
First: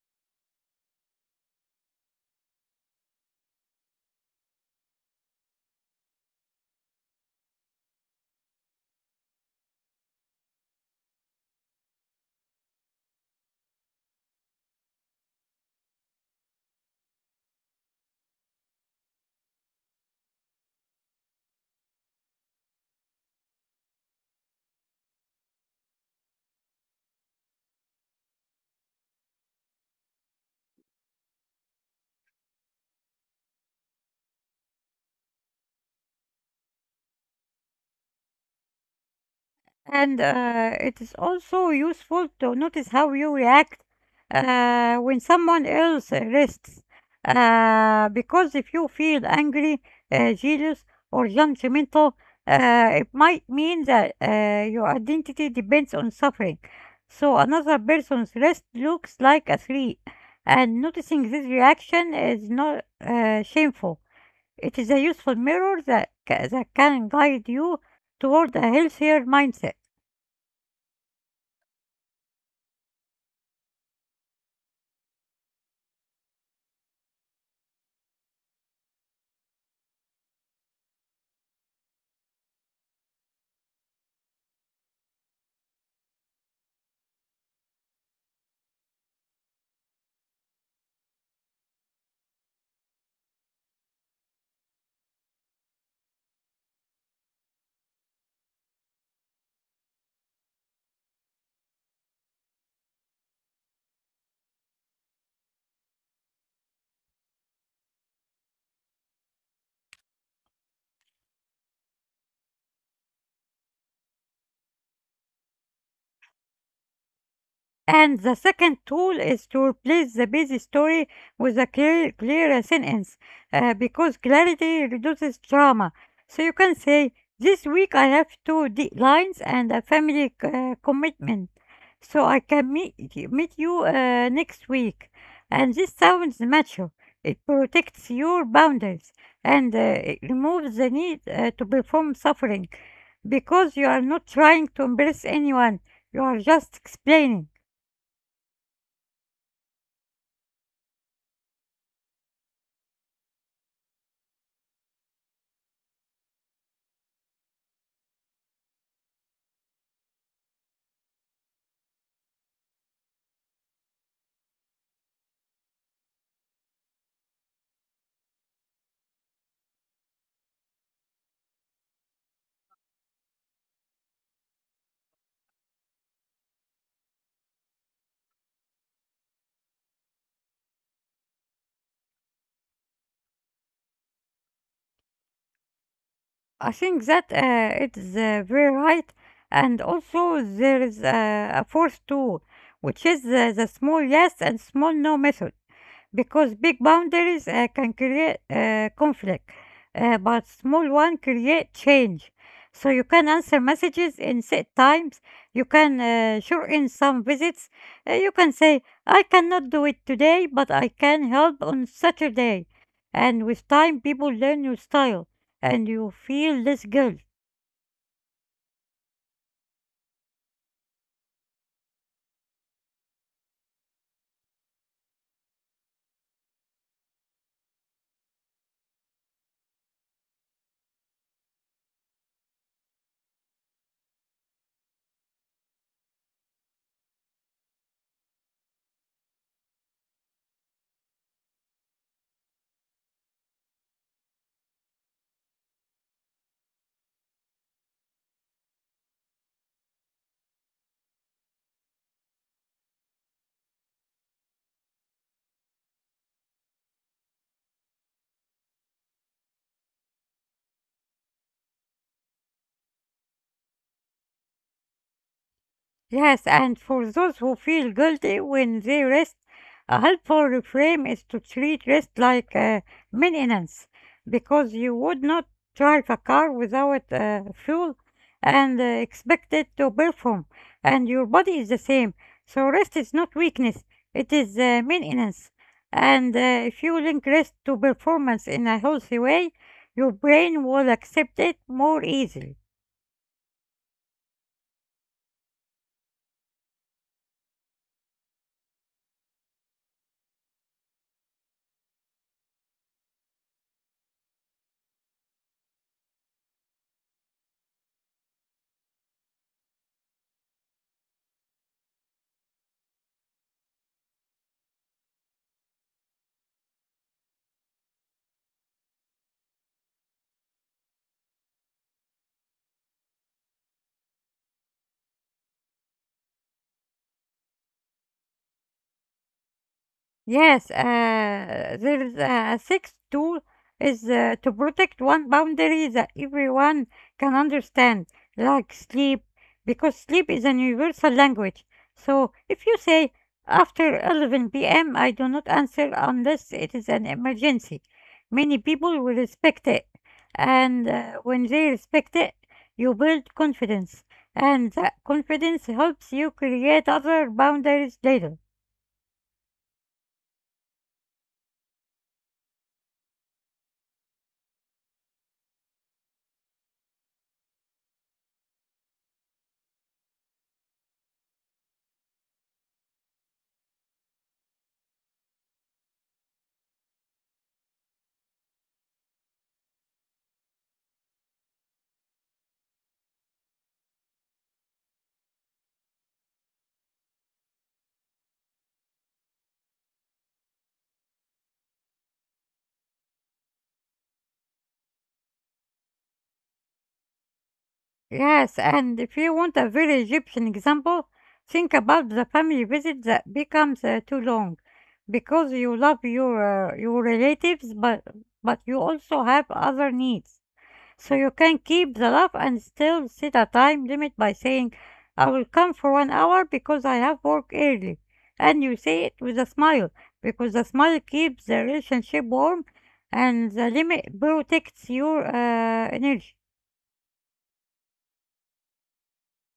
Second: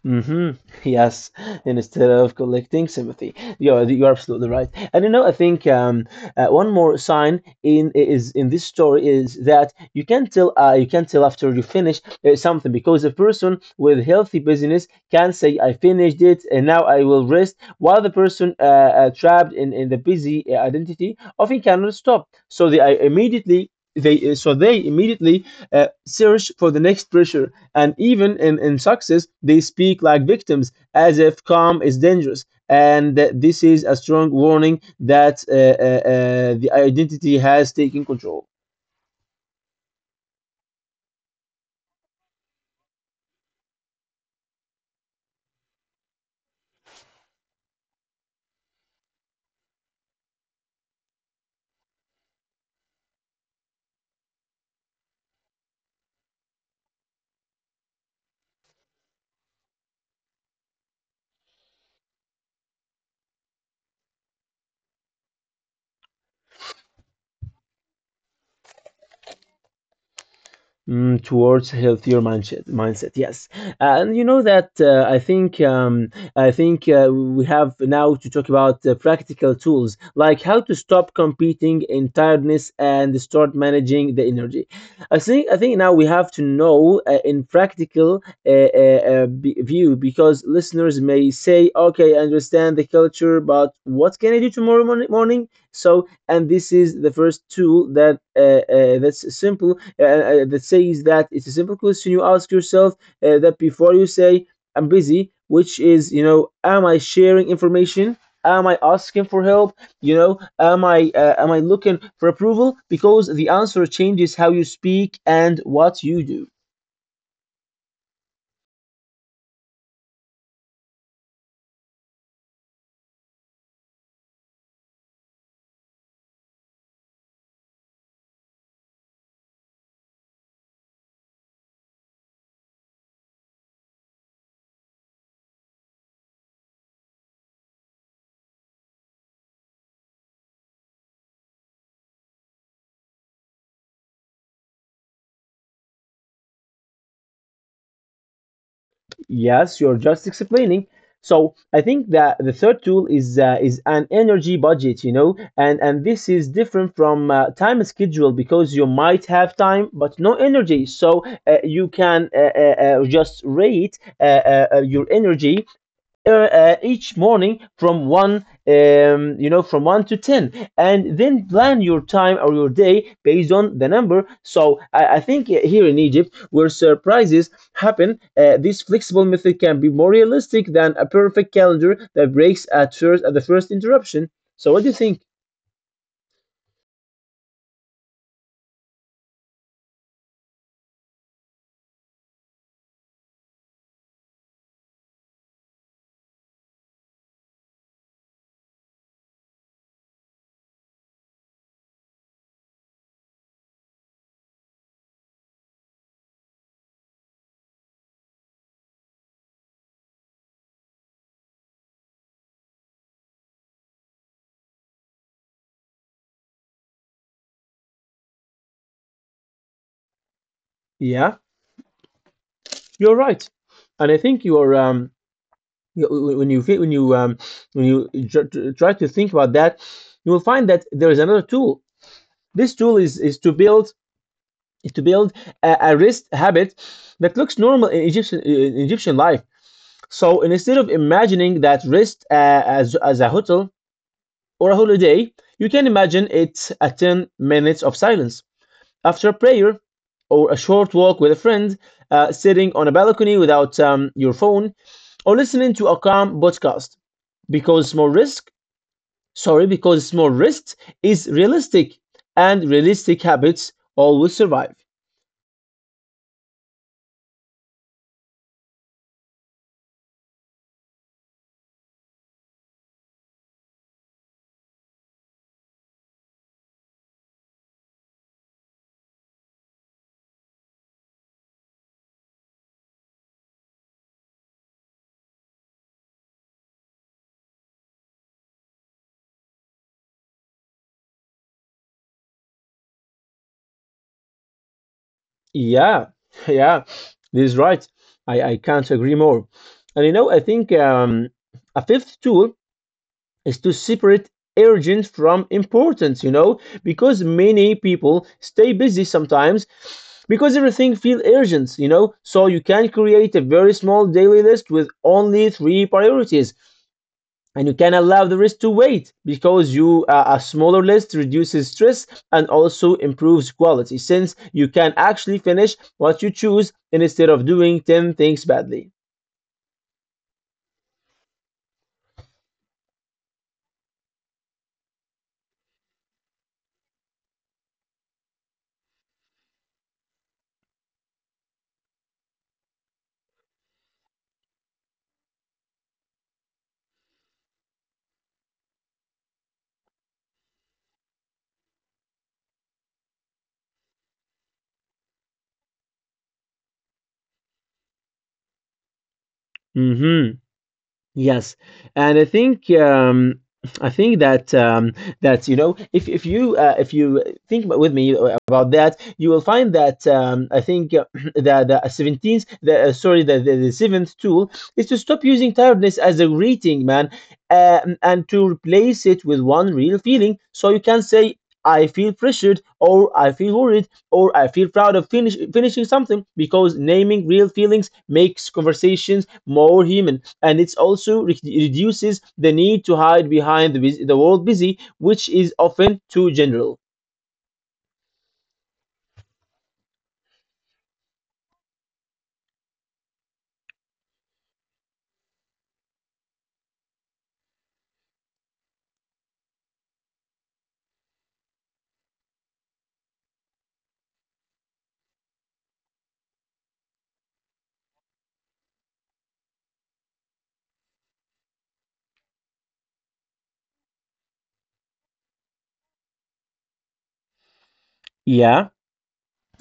Hmm. Yes, and instead of collecting sympathy, you're absolutely right. And you know, I think one more sign in this story is that you can tell after you finish something, because a person with healthy business can say, "I finished it, and now I will rest," while the person trapped in the busy identity often cannot stop. So they immediately search for the next pressure, and even in success, they speak like victims, as if calm is dangerous. And this is a strong warning that the identity has taken control.
And it is also useful to notice how you react when someone else rests. Because if you feel angry, jealous, or judgmental, it might mean that your identity depends on suffering. So another person's rest looks like a threat. And noticing this reaction is not shameful. It is a useful mirror that can guide you toward a healthier mindset.
Mm, towards healthier mindset, yes. And you know that, I think we have now to talk about practical tools, like how to stop competing in tiredness and start managing the energy. I think now we have to know, in practical view, because listeners may say, "Okay, I understand the culture, but what can I do tomorrow morning?" So, and this is the first tool, that it's a simple question you ask yourself, that before you say "I'm busy," which is, you know, am I sharing information? Am I asking for help? You know, am I looking for approval? Because the answer changes how you speak and what you do.
And the second tool is to replace the busy story with a clear sentence because clarity reduces drama. So you can say, "This week I have two deadlines and a family commitment, so I can meet you next week." And this sounds mature. It protects your boundaries and it removes the need to perform suffering because you are not trying to embarrass anyone, you are just explaining.
Yes, you're just explaining. So I think that the third tool is an energy budget, you know, and this is different from time schedule because you might have time but no energy, so you can just rate your energy each morning from one you know from 1 to 10, and then plan your time or your day based on the number. So I think here in Egypt, where surprises happen, this flexible method can be more realistic than a perfect calendar that breaks at the first interruption. So what do you think?
I think that it is very right, and also there is a fourth tool, which is the small yes and small no method, because big boundaries can create conflict, but small one create change. So you can answer messages in set times. You can sure in some visits. You can say, "I cannot do it today, but I can help on Saturday." And with time, people learn your style and you feel this guilt.
Yeah, you're right, and I think you're you- when try to think about that, you will find that there is another tool. This tool is to build is to build a wrist habit that looks normal in Egyptian life. So instead of imagining that wrist as a hotel or a holiday, you can imagine it a 10 minutes of silence after prayer or a short walk with a friend, sitting on a balcony without your phone, or listening to a calm podcast. Because small risk, sorry, because small risk is realistic, and realistic habits always survive.
Yes, and for those who feel guilty when they rest, a helpful reframe is to treat rest like maintenance because you would not drive a car without fuel and expect it to perform, and your body is the same. So, rest is not weakness, it is maintenance. And if you link rest to performance in a healthy way, your brain will accept it more easily.
Yeah, yeah, this is right. I can't agree more. And you know, I think a fifth tool is to separate urgent from importance, because many people stay busy sometimes because everything feels urgent. So you can create a very small daily list with only three priorities and you can allow the rest to wait because you a smaller list reduces stress and also improves quality since you can actually finish what you choose instead of doing 10 things badly.
Yes, there is a sixth tool is to protect one boundary that everyone can understand, like sleep, because sleep is an universal language. So if you say after 11 p.m., I do not answer unless it is an emergency, many people will respect it. And when they respect it, you build confidence, and that confidence helps you create other boundaries later.
Mhm. Yes, and I think that if you think about- with me about that, you will find that I think that the 17th, the sorry, the seventh tool is to stop using tiredness as a greeting, man, and to replace it with one real feeling. So you can say, I feel pressured, or I feel worried, or I feel proud of finishing something because naming real feelings makes conversations more human, and it's also reduces the need to hide behind the world busy, which is often too general.
Yes, and if you want a very Egyptian example, think about the family visit that becomes too long because you love your relatives but you also have other needs. So you can keep the love and still set a time limit by saying, "I will come for 1 hour because I have work early." And you say it with a smile because the smile keeps the relationship warm and the limit protects your energy.
Yeah.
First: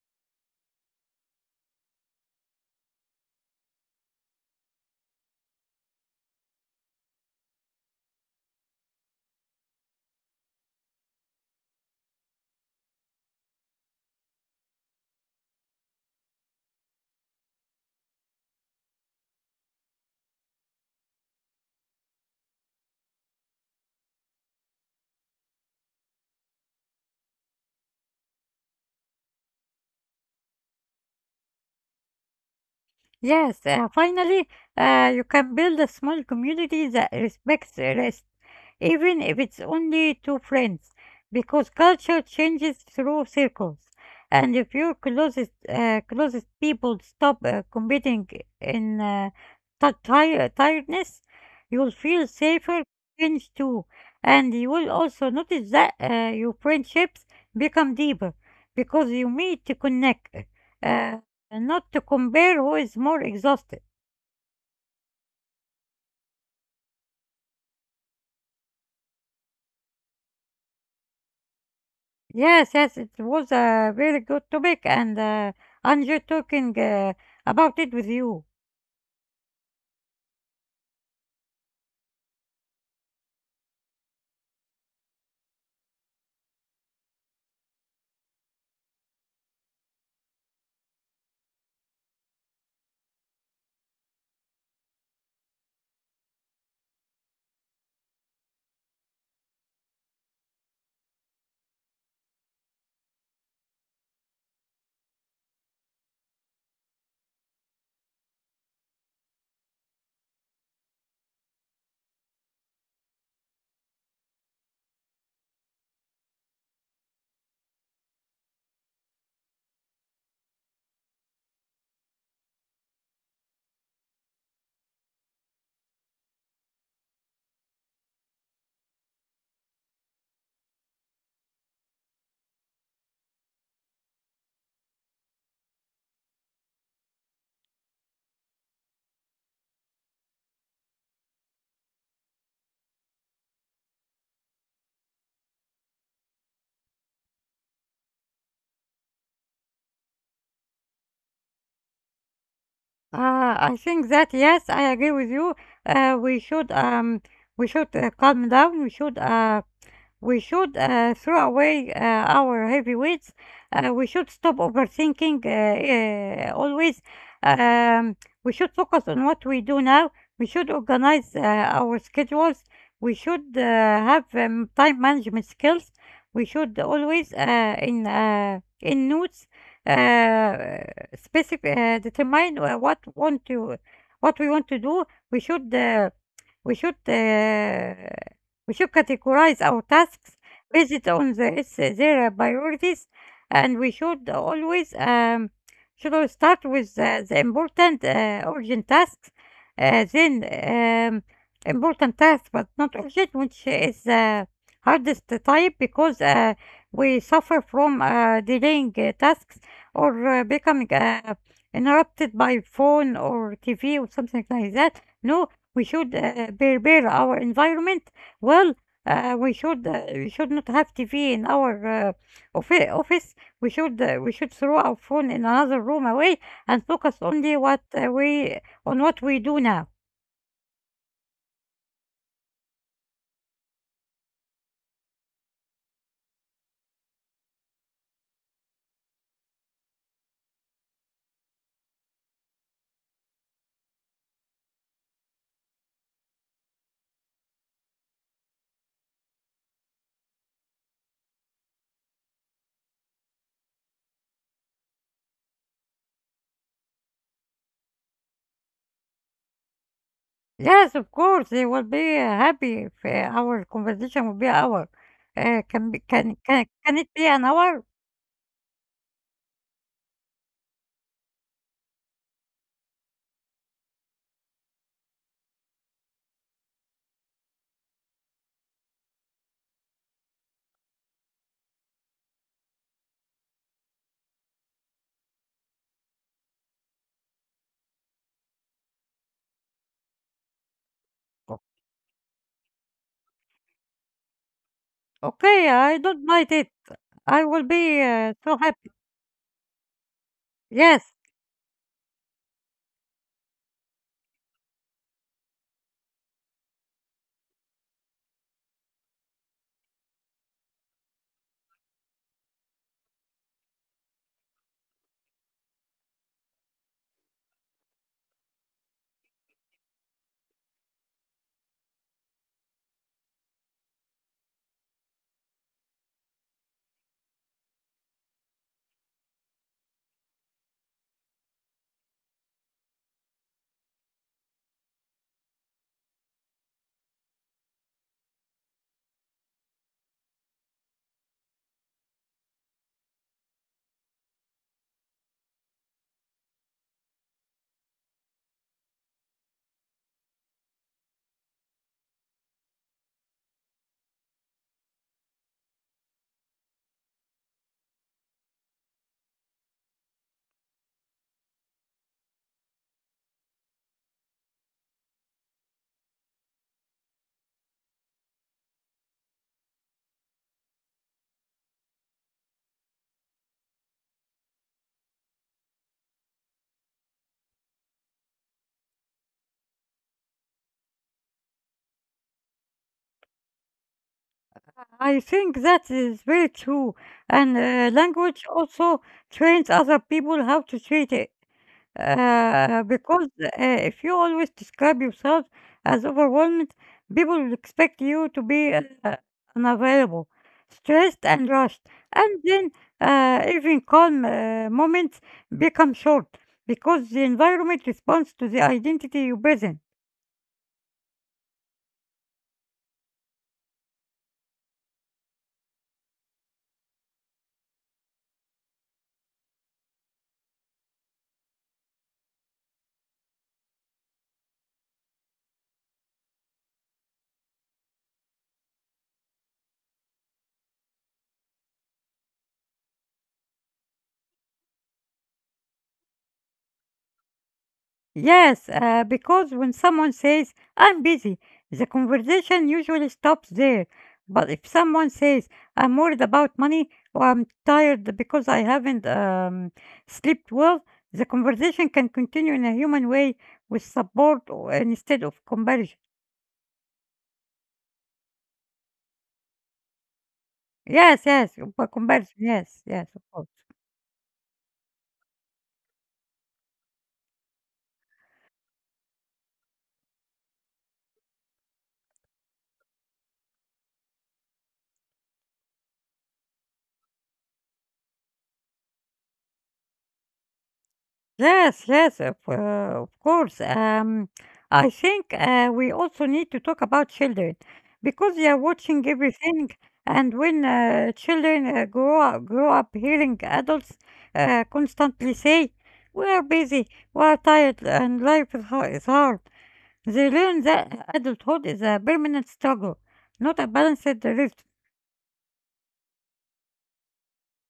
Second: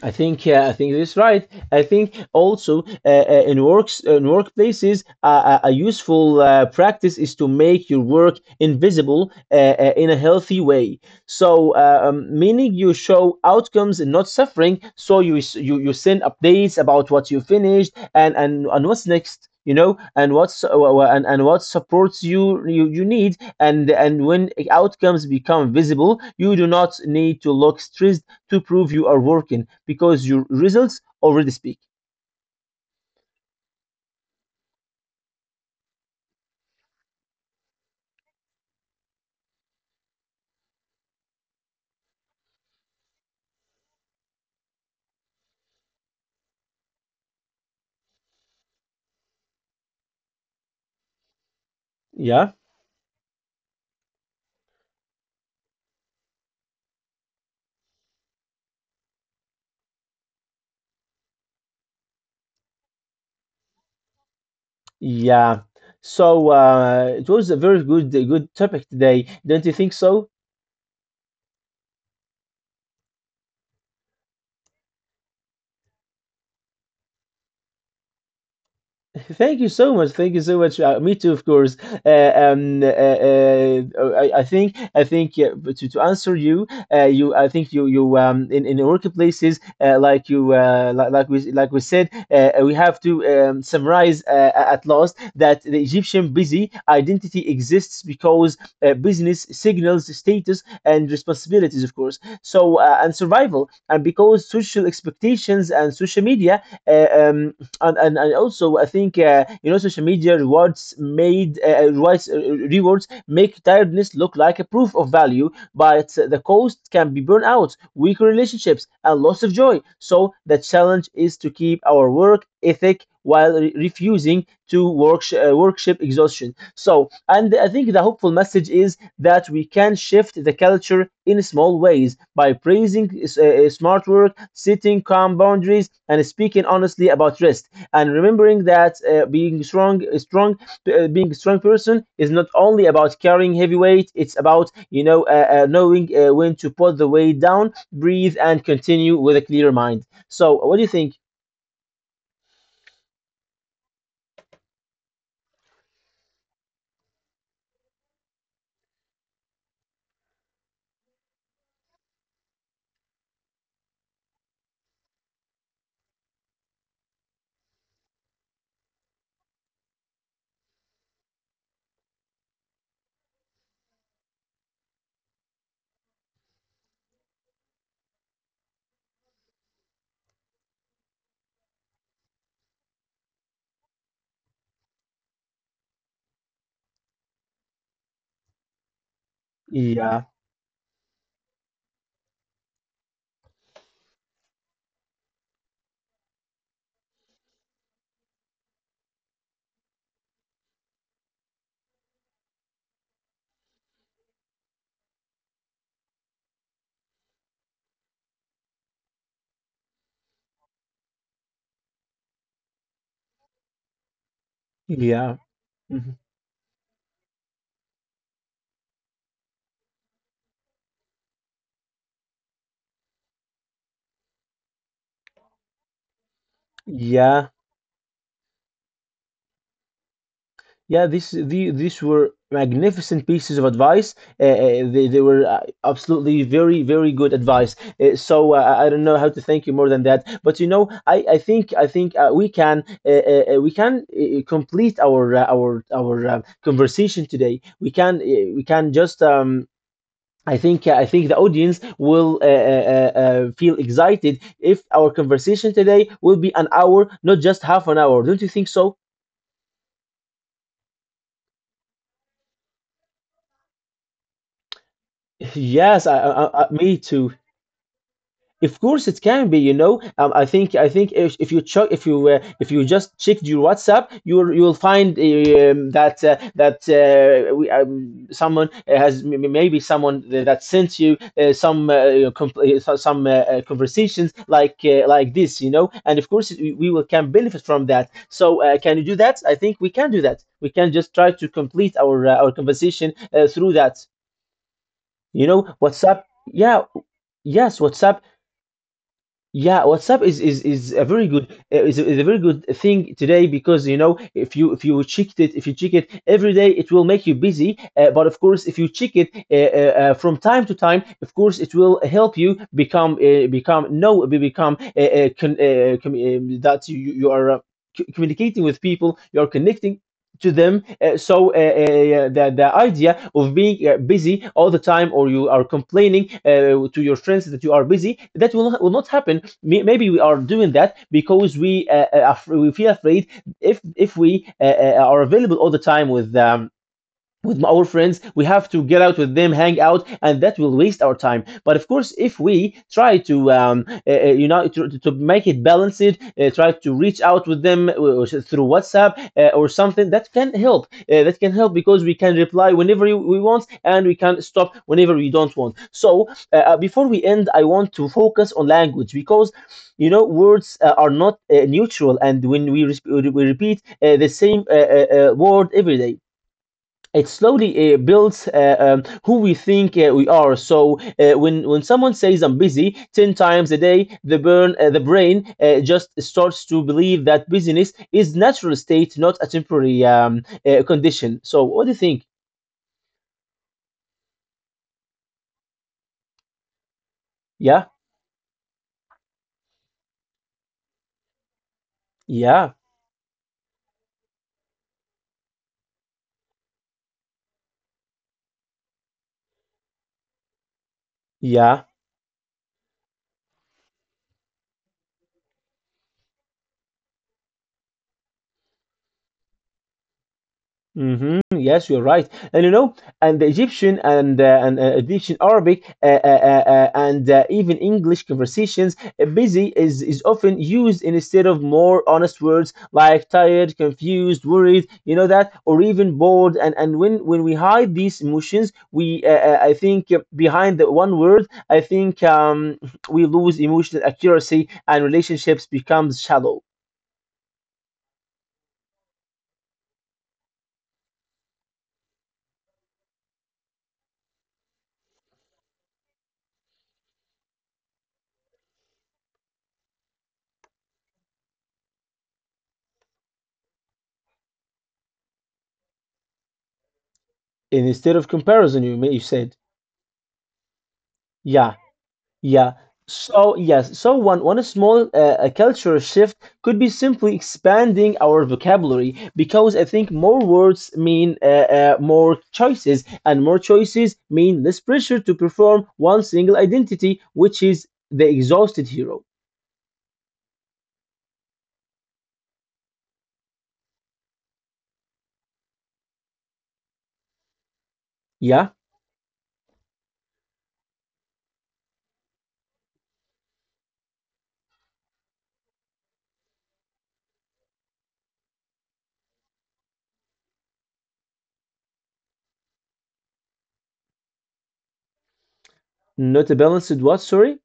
I think yeah, I think that's right. I think also in workplaces, a useful practice is to make your work invisible in a healthy way. So, meaning you show outcomes and not suffering. So you send updates about what you finished and what's next. You know, and what supports you, you need, and when outcomes become visible, you do not need to look stressed to prove you are working because your results already speak.
Yes, finally, you can build a small community that respects rest, even if it's only two friends, because culture changes through circles. And if your closest people stop competing in tiredness, you'll feel
Yeah,
safer, friends too, and you will also notice that your friendships become deeper because you meet to connect. Uh, and not to compare who is more exhausted.
yeah. So it was a good topic today, don't you think so?
Yes, yes, it was a very good topic, and enjoyed talking about it with you.
Thank you so much. Thank you so much. Me too, of course. Uh, um, uh, uh, I think but to answer you, you I think you you in workplaces like you like we said we have to summarize at last that the Egyptian busy identity exists because business signals status and responsibilities, of course. So and survival, and because social expectations and social media and also I think social media rewards made rewards rewards make tiredness look like a proof of value, but the cost can be burnout, weaker relationships, and loss of joy. So the challenge is to keep our work ethic while refusing to work worship exhaustion. So and I think the hopeful message is that we can shift the culture in small ways by praising smart work, setting calm boundaries, and speaking honestly about rest, and remembering that being a strong person is not only about carrying heavy weight. It's about knowing when to put the weight down, breathe, and continue with a clear mind. So what do you think?
I think that yes, I agree with you. Uh, we should um, we should calm down. We should throw away our heavy weights. We should stop overthinking always. Um, we should focus on what we do now. We should organize our schedules. We should have time management skills. We should always in notes uh, specific determine what we want to do. We should we should we should categorize our
Yeah,
tasks based on their priorities, and we should always start with the important urgent tasks, then important tasks but not urgent, which is the hardest type because we suffer from delaying tasks or becoming interrupted by phone or TV or something like that.
yeah.
No, we should
Mhm.
prepare our environment well. We should not have TV in our office. We should throw our phone in another room away and focus
Yeah.
only what we on what we do now.
Yeah, these were magnificent pieces of advice. They were absolutely very, very good advice. I don't know how to thank you more than that. But you know, I think we can complete our conversation today. We can just. I think the audience will feel excited if our conversation today will be an hour, not just half an hour. Don't you think so?
Yes, of course, they will be happy if our conversation will be an hour. Uh, can be
Yes,
can can can
me
it be
too.
an hour?
Of course, it can be. You know, I think if you check if you just checked your WhatsApp, you will find someone has maybe someone that sent you some conversations like this. You know, and of course we will can benefit from that. So can you do that? I think we can do that. We can just try to
O-
complete our conversation through that. You
Okay,
know,
I don't
WhatsApp.
mind it.
Yeah.
I will
Yes,
be
WhatsApp.
so happy.
Yeah, WhatsApp is
Yes.
a very good is a very good thing today, because you know if you check it if you check it every day it will make you busy but of course if you check it from time to time of course it will help you become that you are communicating with people, you are connecting to them. So, yeah, the idea of being busy all the time, or you are complaining to your friends that you are busy, that will not happen. Maybe we are doing that because we feel afraid if we are available all the time with our friends, we have to get out with them, hang out, and that will waste our time. But of course, if we try to to make it balanced, try to reach out with them through whatsapp or something that can help, because we can reply whenever we want and we can stop whenever we don't want. So before we end I want to focus on language because you know, words are not neutral, and we repeat the same word every day, it slowly builds who we think we are. So when someone says I'm busy 10 times a day, the brain just starts to believe that busyness is natural state, not a temporary condition. So what do you think?
I think that is very true, and
Yeah,
language also trains other people how to treat it. Uh,
yeah,
because uh, if you always describe yourself as overwhelmed, people will expect you to be unavailable, stressed, and rushed.
yeah.
And then even calm moments become short because the environment responds to the identity you present.
Hmm. Yes, you're right, and you know, and the Egyptian and Egyptian Arabic and even English conversations, busy is often used instead of more honest words like tired, confused, worried, you know that, or even bored. And when we hide these emotions, we I think behind the one word, I think we lose emotional accuracy and relationships becomes shallow.
Yes, because when someone says, "I'm busy," the conversation usually stops there. But if someone says, "I'm worried about money, or I'm tired because I haven't slept well," the conversation can continue in a human way with support or, instead of comparison.
And instead of comparison. You said,
Yes, yes,
yeah.
comparison.
Yeah.
Yes, yes, of course.
So yes, so one small a cultural shift could be simply expanding our vocabulary, because I think more words mean more choices, and more choices mean less pressure to perform one single identity, which is the exhausted hero.
Yes, yes, of course. I think we also need to talk about children because they are
Yeah,
watching everything, and when children grow up hearing adults constantly say, "We are busy, we are tired, and life is hard," is hard. They learn that adulthood is a permanent struggle, not a balanced rhythm,
not a balanced what? Sorry.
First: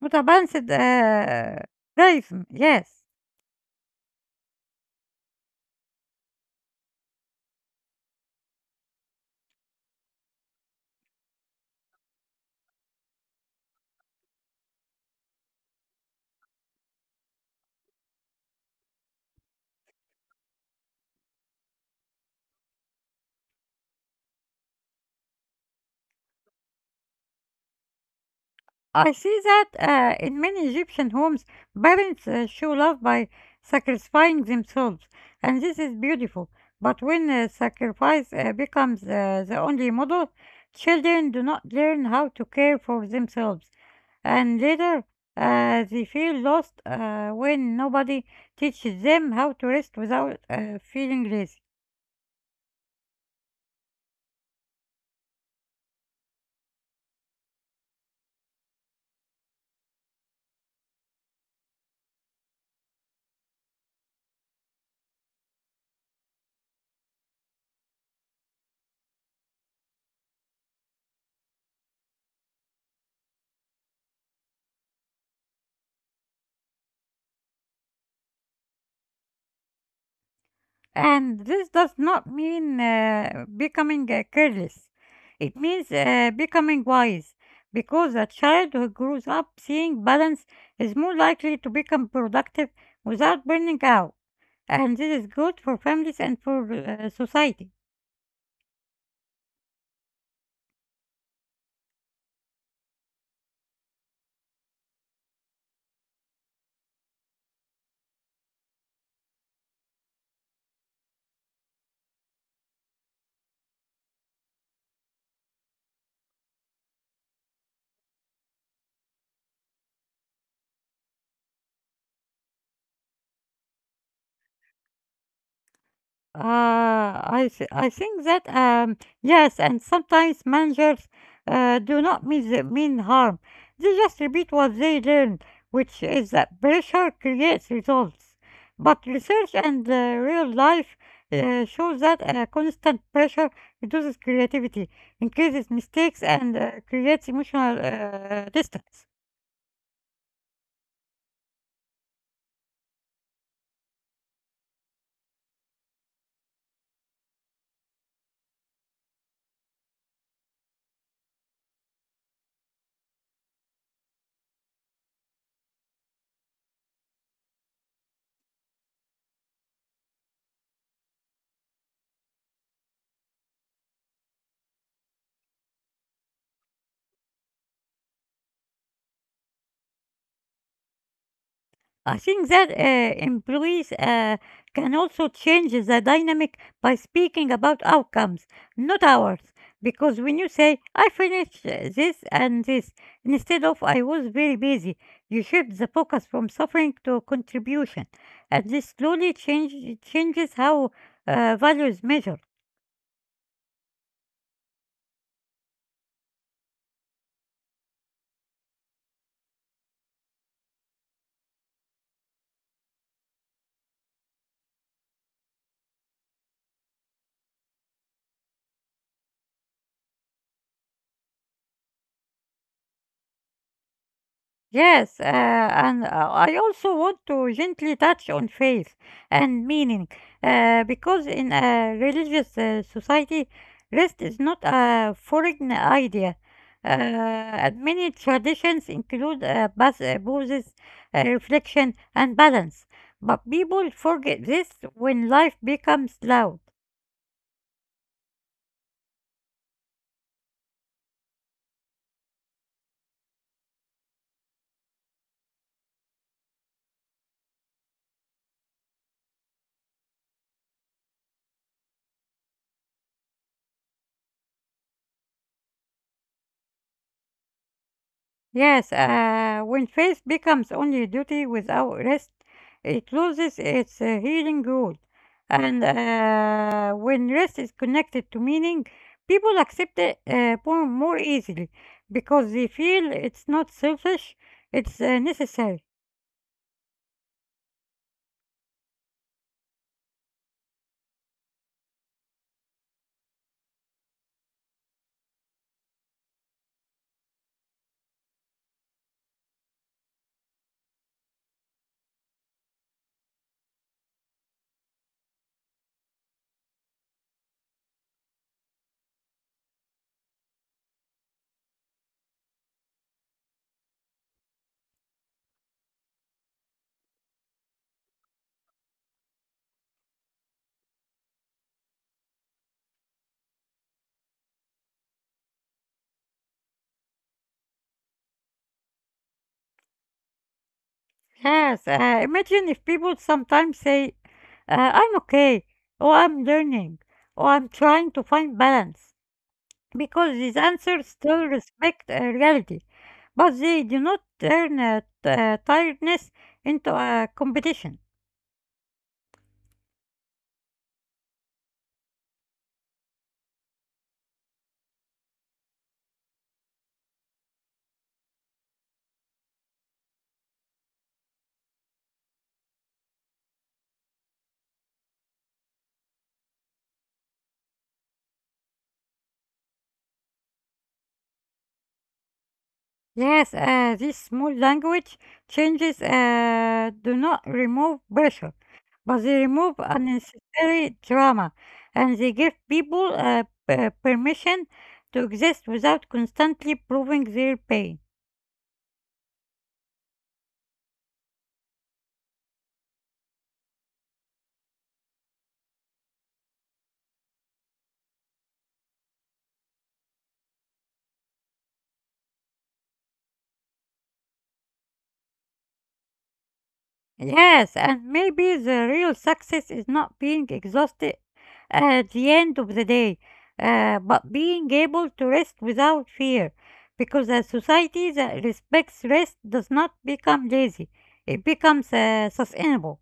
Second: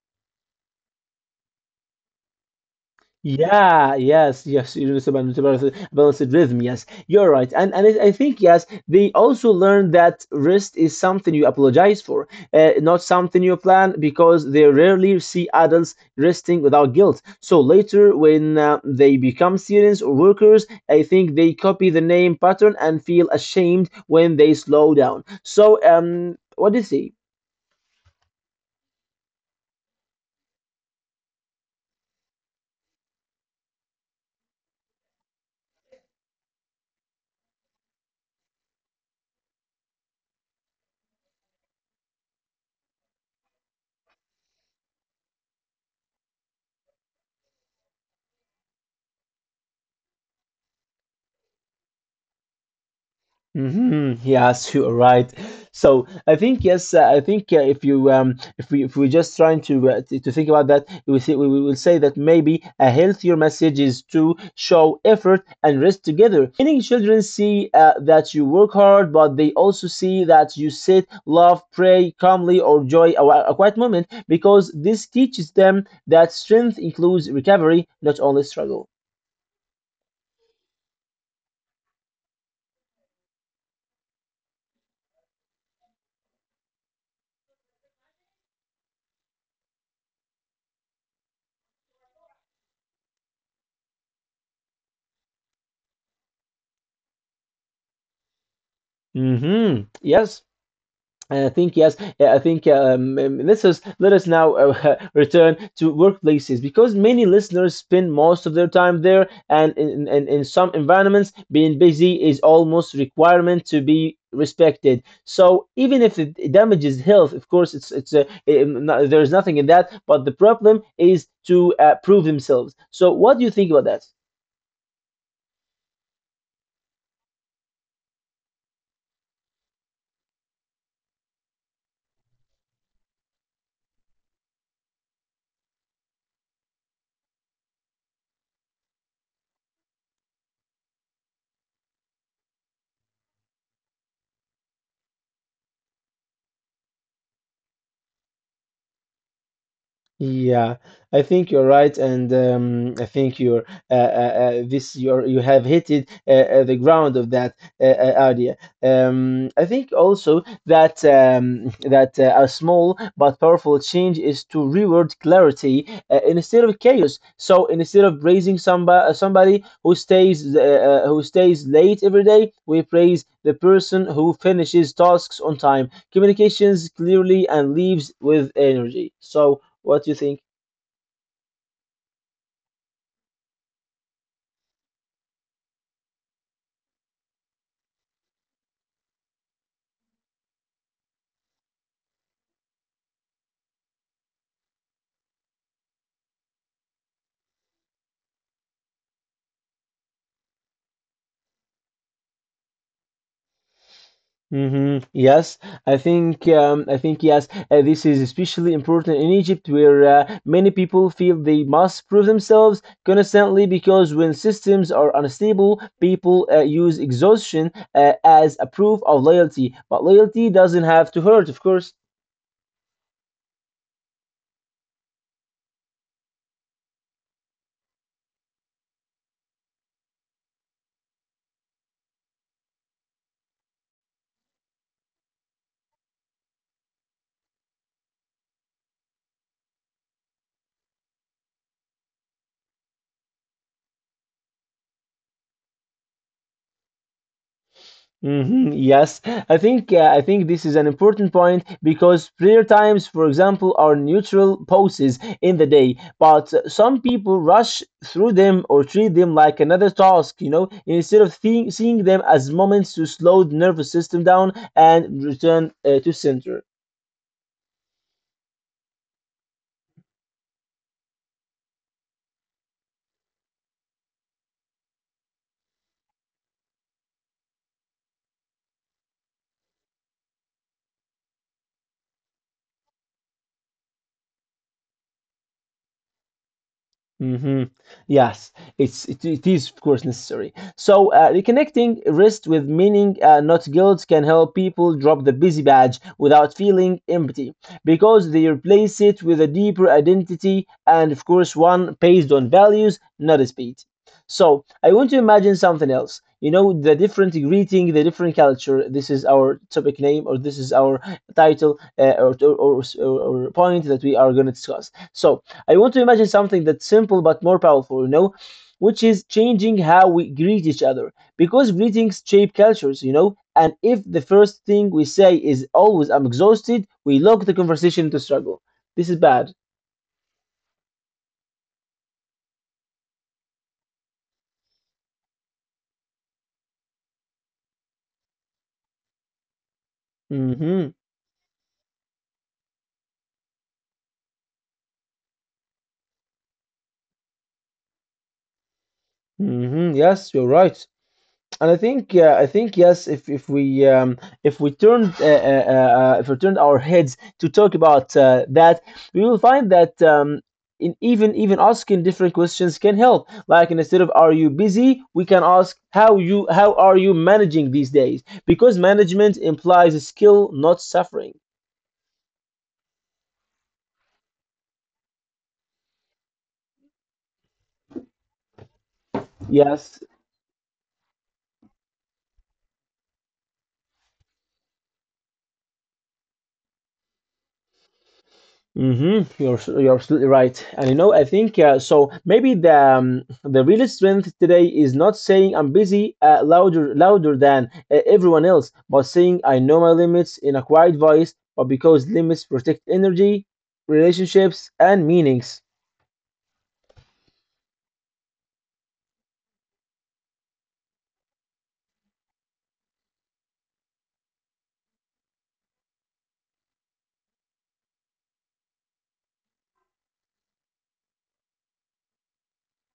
not a balanced rhythm. Yes.
Yeah, yes, yes, you know, it's about a balanced rhythm. Yes, you're right, and I think yes, they also learn that rest is something you apologize for, not something you plan, because they rarely see adults resting without guilt. So later, when they become students or workers, I think they copy the name pattern and feel ashamed when they slow down. So, what do you say?
I see that in many Egyptian homes, parents show love by sacrificing themselves, and this is beautiful. But when sacrifice becomes the only model, children do not learn how to care for themselves, and later they feel lost when nobody teaches them how to rest without feeling lazy.
Hmm. Yes, you're right. So I think yes, I think if you if we're just trying to to think about that, we will say that maybe a healthier message is to show effort and rest together. Meaning, children see that you work hard, but they also see that you sit, love, pray calmly, or joy a quiet moment, because this teaches them that strength includes recovery, not only struggle.
And this does not mean becoming careless. It means becoming wise because a child who grows up seeing balance is more likely to become productive without burning out. And this is good for families and for society.
Hmm Yes. I think yes. I think let us now return to workplaces because many listeners spend most of their time there, and in some environments, being busy is almost requirement to be respected. So even if it damages health, of course, it's no- there's nothing in that. But the problem is to prove themselves. So what do you think about that?
I think that yes, and sometimes managers do not mean mean harm. They just repeat what they learn, which is that pressure creates results. But research and real life shows that constant pressure reduces creativity, increases mistakes, and creates emotional distance.
Yeah, I think you're right, and I think you're you have hit it the ground of that idea. I think also that that a small but powerful change is to reward clarity instead of chaos. So instead of praising somebody who stays late every day, we praise the person who finishes tasks on time, communications clearly, and leaves with energy. So. What do you think?
I think that employees can also change the dynamic by speaking about outcomes, not hours. Because when you say, "I finished this and this," instead of "I was very busy," you shift the focus from suffering to contribution. And this slowly changes how values measure.
Hmm Yes, I think yes. This is especially important in Egypt, where many people feel they must prove themselves constantly because when systems are unstable, people use exhaustion as a proof of loyalty. But loyalty doesn't have to hurt, of course.
Yes, and I also want to gently touch on faith and meaning, because in a religious society, rest is not a foreign idea. And many traditions include pauses, reflection, and balance, but people forget this when life becomes loud.
Mhm, yes, I think this is an important point because prayer times, for example, are neutral pauses in the day, but some people rush through them or treat them like another task, you know, instead of seeing them as moments to slow the nervous system down and return to center.
Yes, when faith becomes only duty without rest, it loses its healing role. And when rest is connected to meaning, people accept it more easily because they feel it's not selfish, it's necessary.
Hmm Yes, it is of course necessary. So reconnecting rest with meaning, not guilt, can help people drop the busy badge without feeling empty because they replace it with a deeper identity and of course one based on values, not speed. So I want to imagine something else. You know, the different greeting, the different culture. This is our topic name, or this is our title, or point that we are going to discuss. So I want to imagine something that's simple but more powerful, you know, which is changing how we greet each other. Because greetings shape cultures, you know, and if the first thing we say is always, I'm exhausted, we lock the conversation into struggle. This is bad.
Yes, imagine if people sometimes say, "I'm okay, or I'm learning, or I'm trying to find balance," because these
Mm hmm.
answers still respect reality, but they do not turn tiredness into a competition.
Mm hmm. Yes, you're right. And I think yes. If we if we turned our heads to talk about that, we will find that in even asking different questions can help. Like instead of "Are you busy?" we can ask "How are you managing these days?" Because management implies a skill, not suffering.
Yes, this small language changes do not remove pressure, but they remove
Yes,
unnecessary drama, and they give people permission to exist without constantly proving their pain.
hmm you're you're absolutely right, and you know I think so. Maybe the real strength today is not saying I'm busy uh, louder than everyone else, but saying I know my limits in a quiet voice. But because limits protect energy, relationships, and meanings.
Yes, and maybe the real success is not being exhausted at the end of the day, but being able to rest without fear. Because a society that respects rest does not become lazy, it becomes sustainable.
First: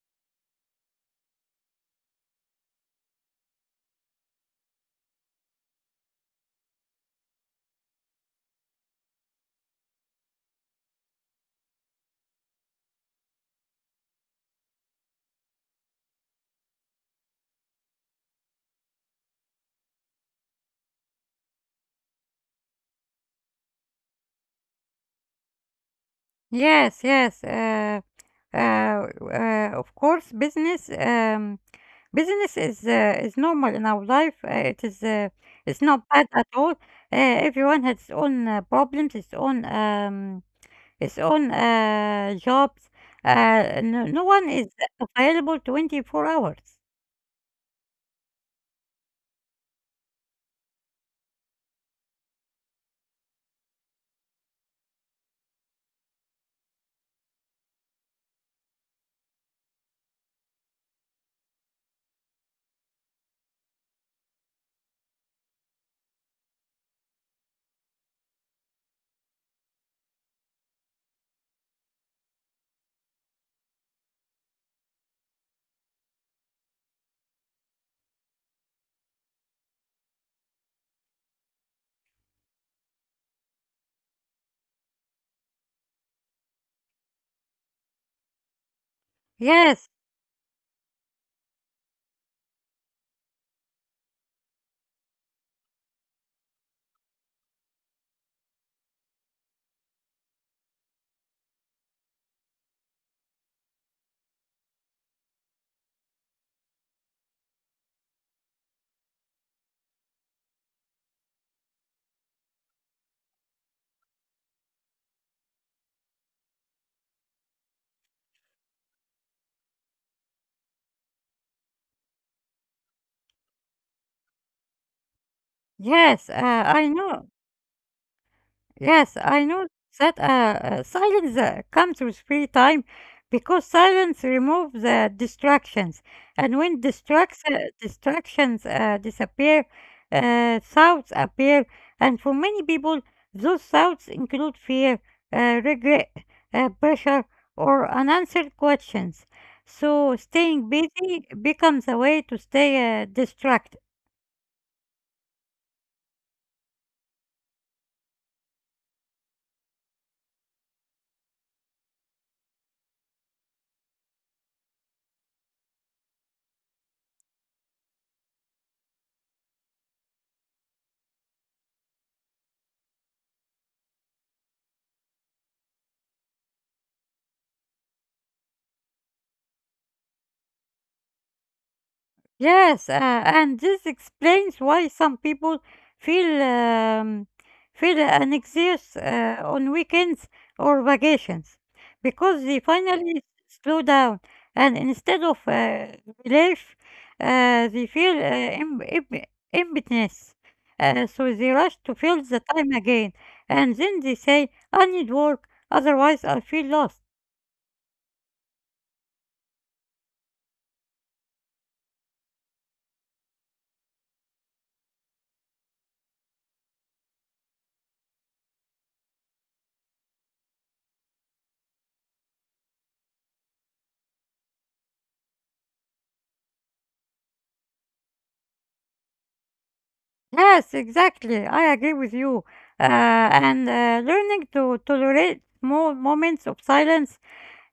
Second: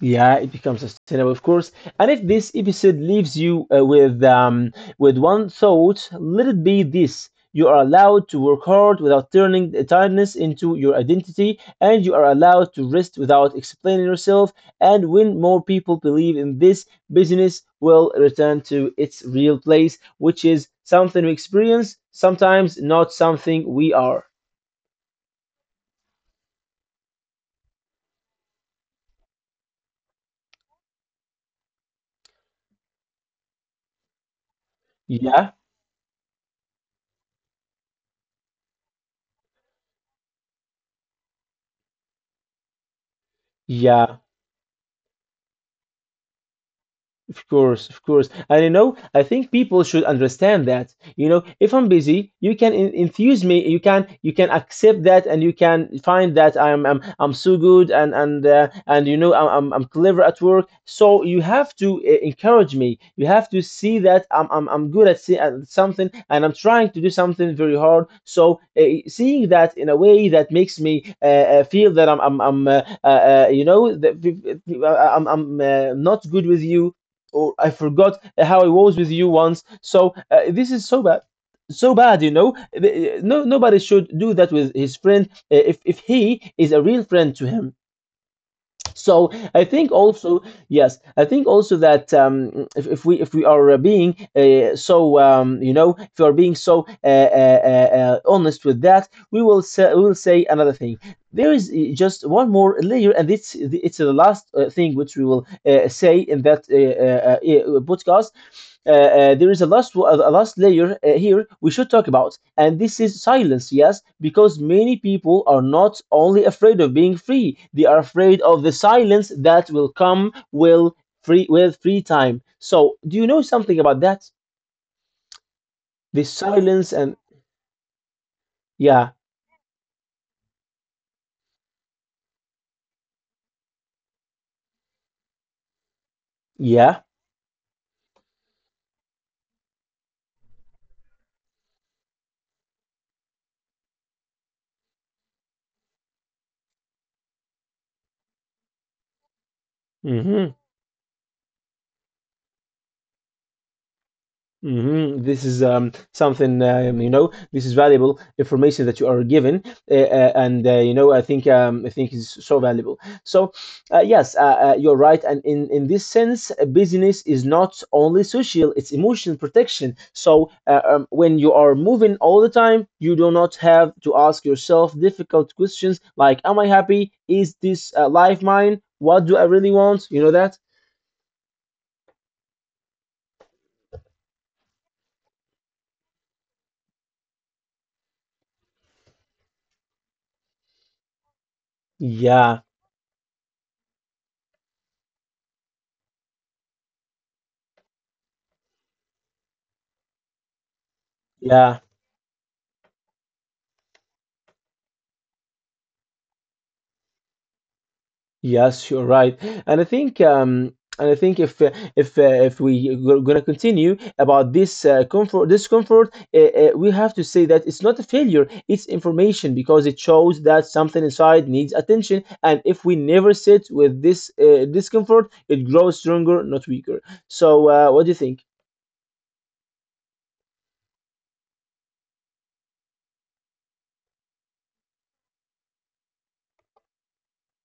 Yeah, it becomes sustainable, of course. And if this episode leaves you with one thought, let it be this: you are allowed to work hard without turning the tiredness into your identity, and you are allowed to rest without explaining yourself. And when more people believe in this, business will return to its real place, which is something we experience, sometimes not something we are.
Yes, yes. Of course, business is normal in our life. Uh, it is uh,
Yeah,
it's not bad at all. Everyone has its own problems, its own jobs. No,
yeah.
no one is available 24 hours.
Of course, of course. And you know, I think people should understand that. You know, if I'm busy, you can in infuse me, you can accept that and you can find that I'm I'm so good and and you know I'm I'm clever at work. So you have to encourage me. You have to see that I'm I'm good at, see, at something and I'm trying to do something very hard. So seeing that in a way that makes me feel that I'm I'm you know that I'm not good with you or I forgot how I was with you once. So this is so bad, so bad. You know, no nobody should do that with his friend if he is a real friend to him. So I
Yes,
think also yes, I think also that if we are being you know if we are being so honest with that, we will say another thing there is just one more layer, and it's the last thing which we will say in that podcast. There is a last layer here we should talk about, and this is silence. Yes, because many people are not only afraid of being free; they are afraid of the silence that will come will free with free time. So, do you know something about that? The
yes. I
silence and
know. Yes,
yeah,
I know that silence comes with free time because silence removes the distractions. And when
yeah.
distractions disappear, thoughts appear. And for many people, those thoughts include fear, regret, pressure, or unanswered questions. So
hmm
staying busy becomes a way to stay distracted.
hmm This is something you know. This is valuable information that you are given, and you know, I think is so valuable. So, uh, yes, uh, you're right. And in this sense, business is not only social; it's emotional protection. So, when you are moving all the time, you do not have to ask yourself difficult questions like, "Am I happy? Is this life mine? What do I really want?" You know that?
Yes, and this explains why some people feel um, feel an excess on weekends or vacations because they
Yeah,
finally slow down and instead of relief, they feel emptiness. So they rush
yeah.
to fill the time again, and then they say, "I need work, otherwise I feel lost."
Yes, you're right, and I think um, and I think if we gonna continue about this comfort discomfort, we have to say that it's not a failure, it's information because it shows that something inside needs attention, and if we never sit with this discomfort, it grows stronger, not weaker. So, what do you think?
Yes, exactly. I agree with you. And learning to tolerate small moments of silence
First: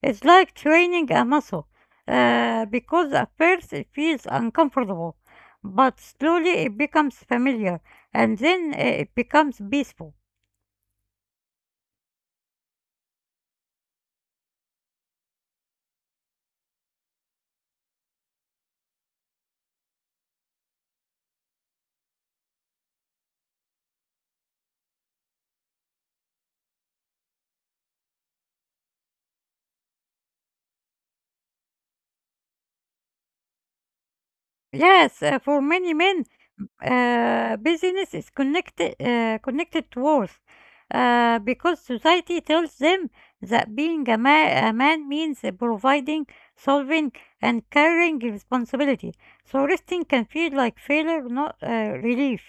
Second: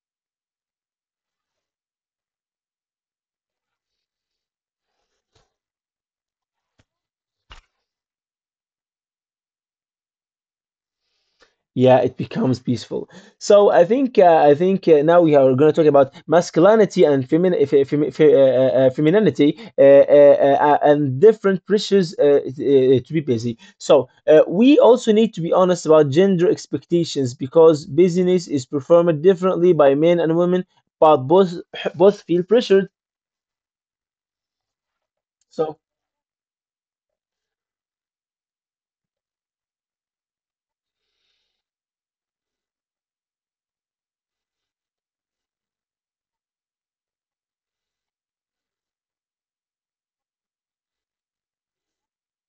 is like training a muscle, because at first it feels uncomfortable, but slowly it becomes familiar, and then it becomes peaceful.
Yeah, it becomes peaceful. So I think I think now we are going to talk about masculinity and femininity and different pressures to be busy. So we also need to be honest about gender expectations because busyness is performed differently by men and women, but both feel pressured.
Yes, for
So
many men, business is connected to worth, because society tells them that being a man means providing, solving, and carrying responsibility. So resting can feel like failure, not relief.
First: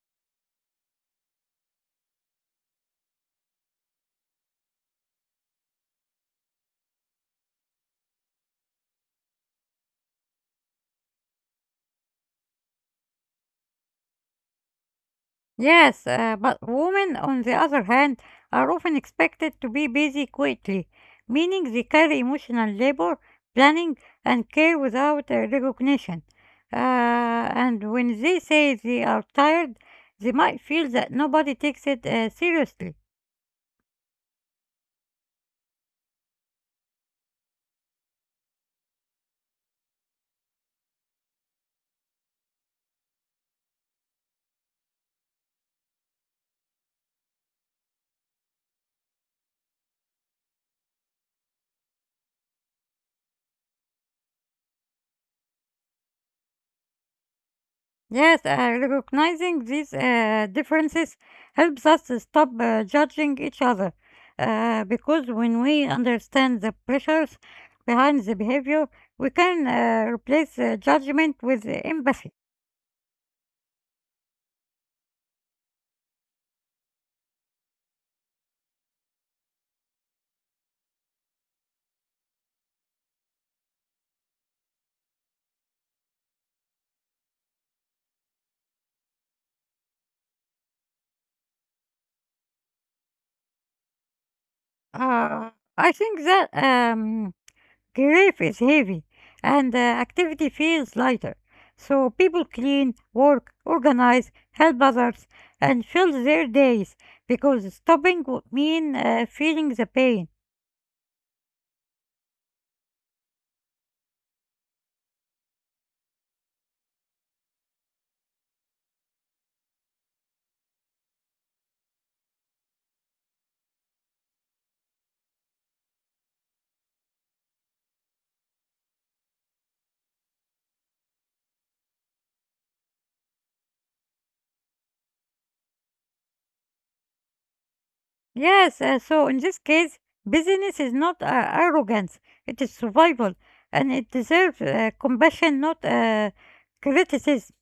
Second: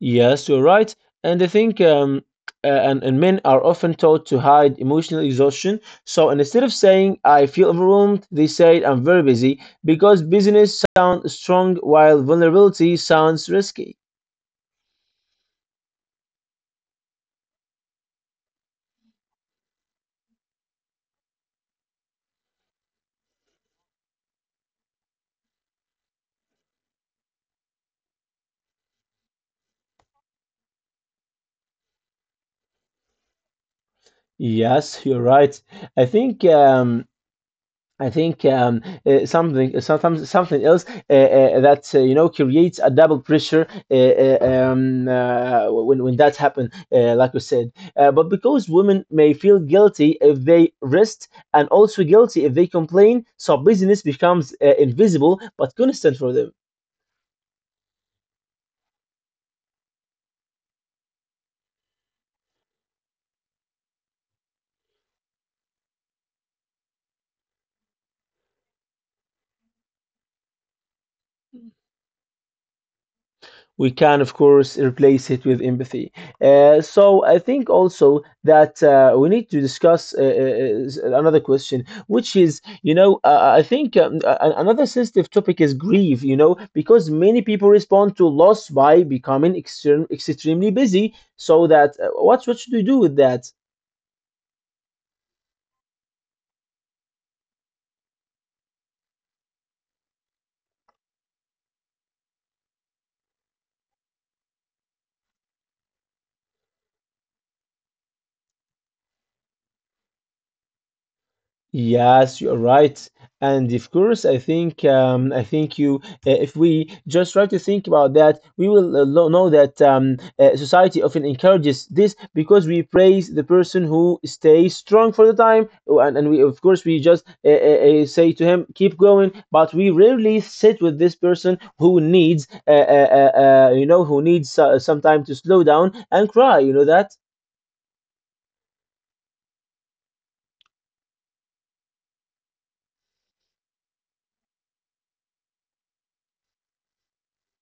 yes, you're right. And I think and men are often taught to hide emotional exhaustion. So instead of saying, I feel overwhelmed, they say, I'm very busy, because busyness sounds strong while vulnerability sounds risky.
Yes, but women, on the other hand, are often expected to be busy quickly, meaning they carry emotional labor, planning, and care without recognition. And when they say they are tired, they might feel that nobody takes it seriously.
Yes, you're right. I think something sometimes something else that you know creates a double pressure when that happens, like you said. But because women may feel guilty if they rest, and also guilty if they complain, so business becomes invisible but constant for them.
Yes, recognizing these differences helps us to stop judging each other. Because when we understand the pressures behind the behavior, we can replace judgment with empathy.
We can of course replace it with empathy. So I think also that we need to discuss another question which is you know I think another sensitive topic is grief, you know, because many people respond to loss by becoming extremely busy. So that what should we do with that?
Uh, I think that grief is heavy and activity feels lighter. So people clean, work, organize, help others, and fill their days because stopping would mean feeling the pain.
Yes, you're right. And of course, I think if we just try to think about that, we will know that society often encourages this because we praise the person who stays strong for the time. Oh, and we of course we just say to him, keep going. But we rarely sit with this person who you know, who needs some time to slow down and cry. You know that.
Yes, so in this case, busyness is not arrogance, it is survival, and it deserves compassion, not criticism.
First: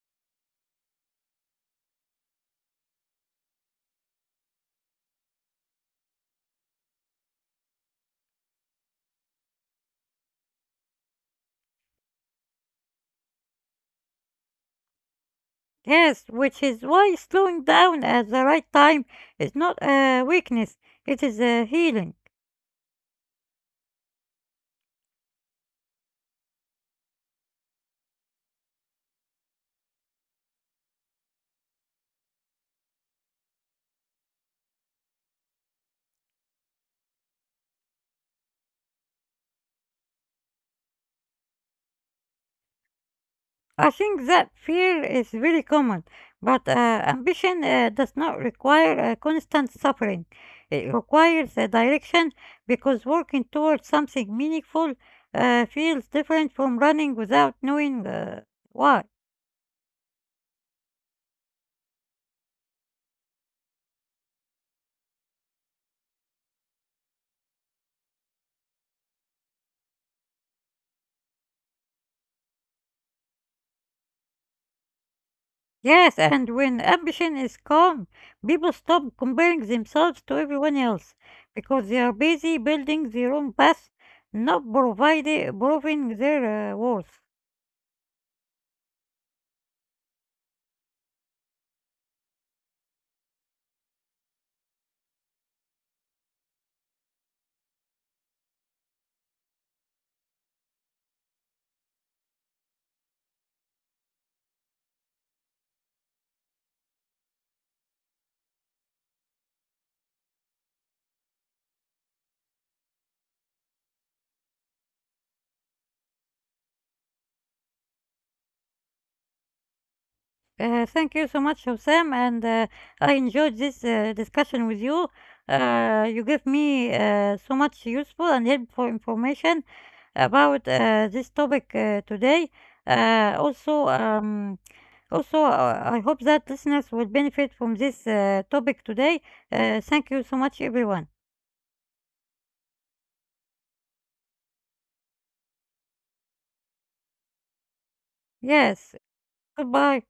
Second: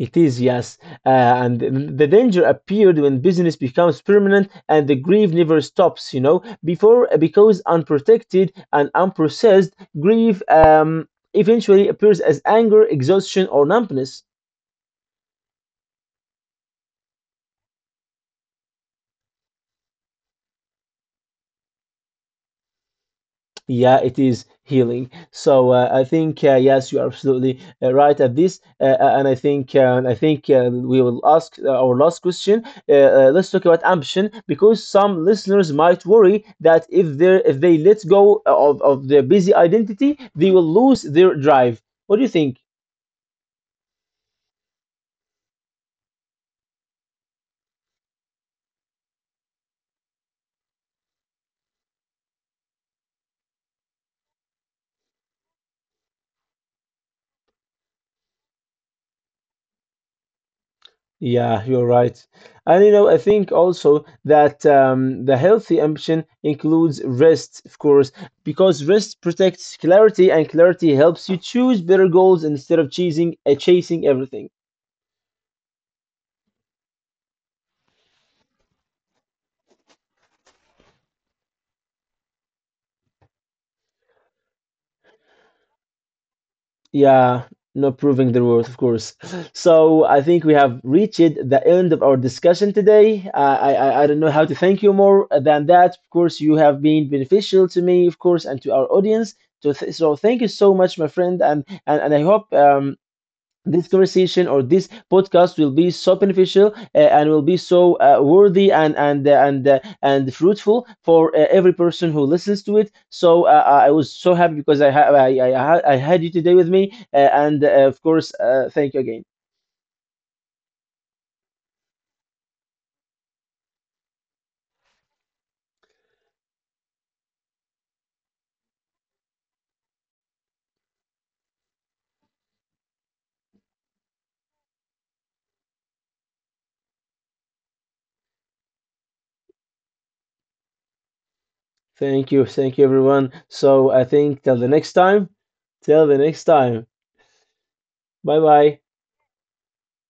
It is, yes. And the danger appeared when business becomes permanent and the grief never stops, you know. Before, because unprotected and unprocessed, grief eventually appears as anger, exhaustion, or numbness.
Yes, which is why slowing down at the right time is not weakness, it is healing.
Yeah, it is healing. So I think yes, you are absolutely right at this, and I think we will ask our last question. Let's talk about ambition because some listeners might worry that if they let go of their busy identity, they will lose their drive. What do you think?
I think that fear is very common, but ambition does not require constant suffering. It requires a direction because working towards something meaningful feels different from running without knowing why.
Yeah, you're right. And you know, I think also that the healthy ambition includes rest, of course, because rest protects clarity and clarity helps you choose better goals instead of chasing everything.
Yes, and when ambition is calm, people stop comparing themselves to everyone else because they are busy building their own path, not proving their worth.
Yeah, not proving the worth, of course. So I think we have reached the end of our discussion today. I don't know how to thank you more than that. Of course, you have been beneficial to me, of course, and to our audience. So, th so thank you so much, my friend, and and I hope this conversation or this podcast will be so beneficial and will be so worthy and and fruitful for every person who listens to it. So I was so happy because I ha- I ha- I had you today with me, and of course, thank you again.
Thank you so much, Hussam, and I enjoyed this discussion with you. You gave me so much useful and helpful information about this topic today. Uh, also, um, also, I hope that listeners will benefit from this topic today. Thank you so much, everyone.
Thank you, everyone. So I think till the next time. Till the next time. Bye bye.
Yes, goodbye.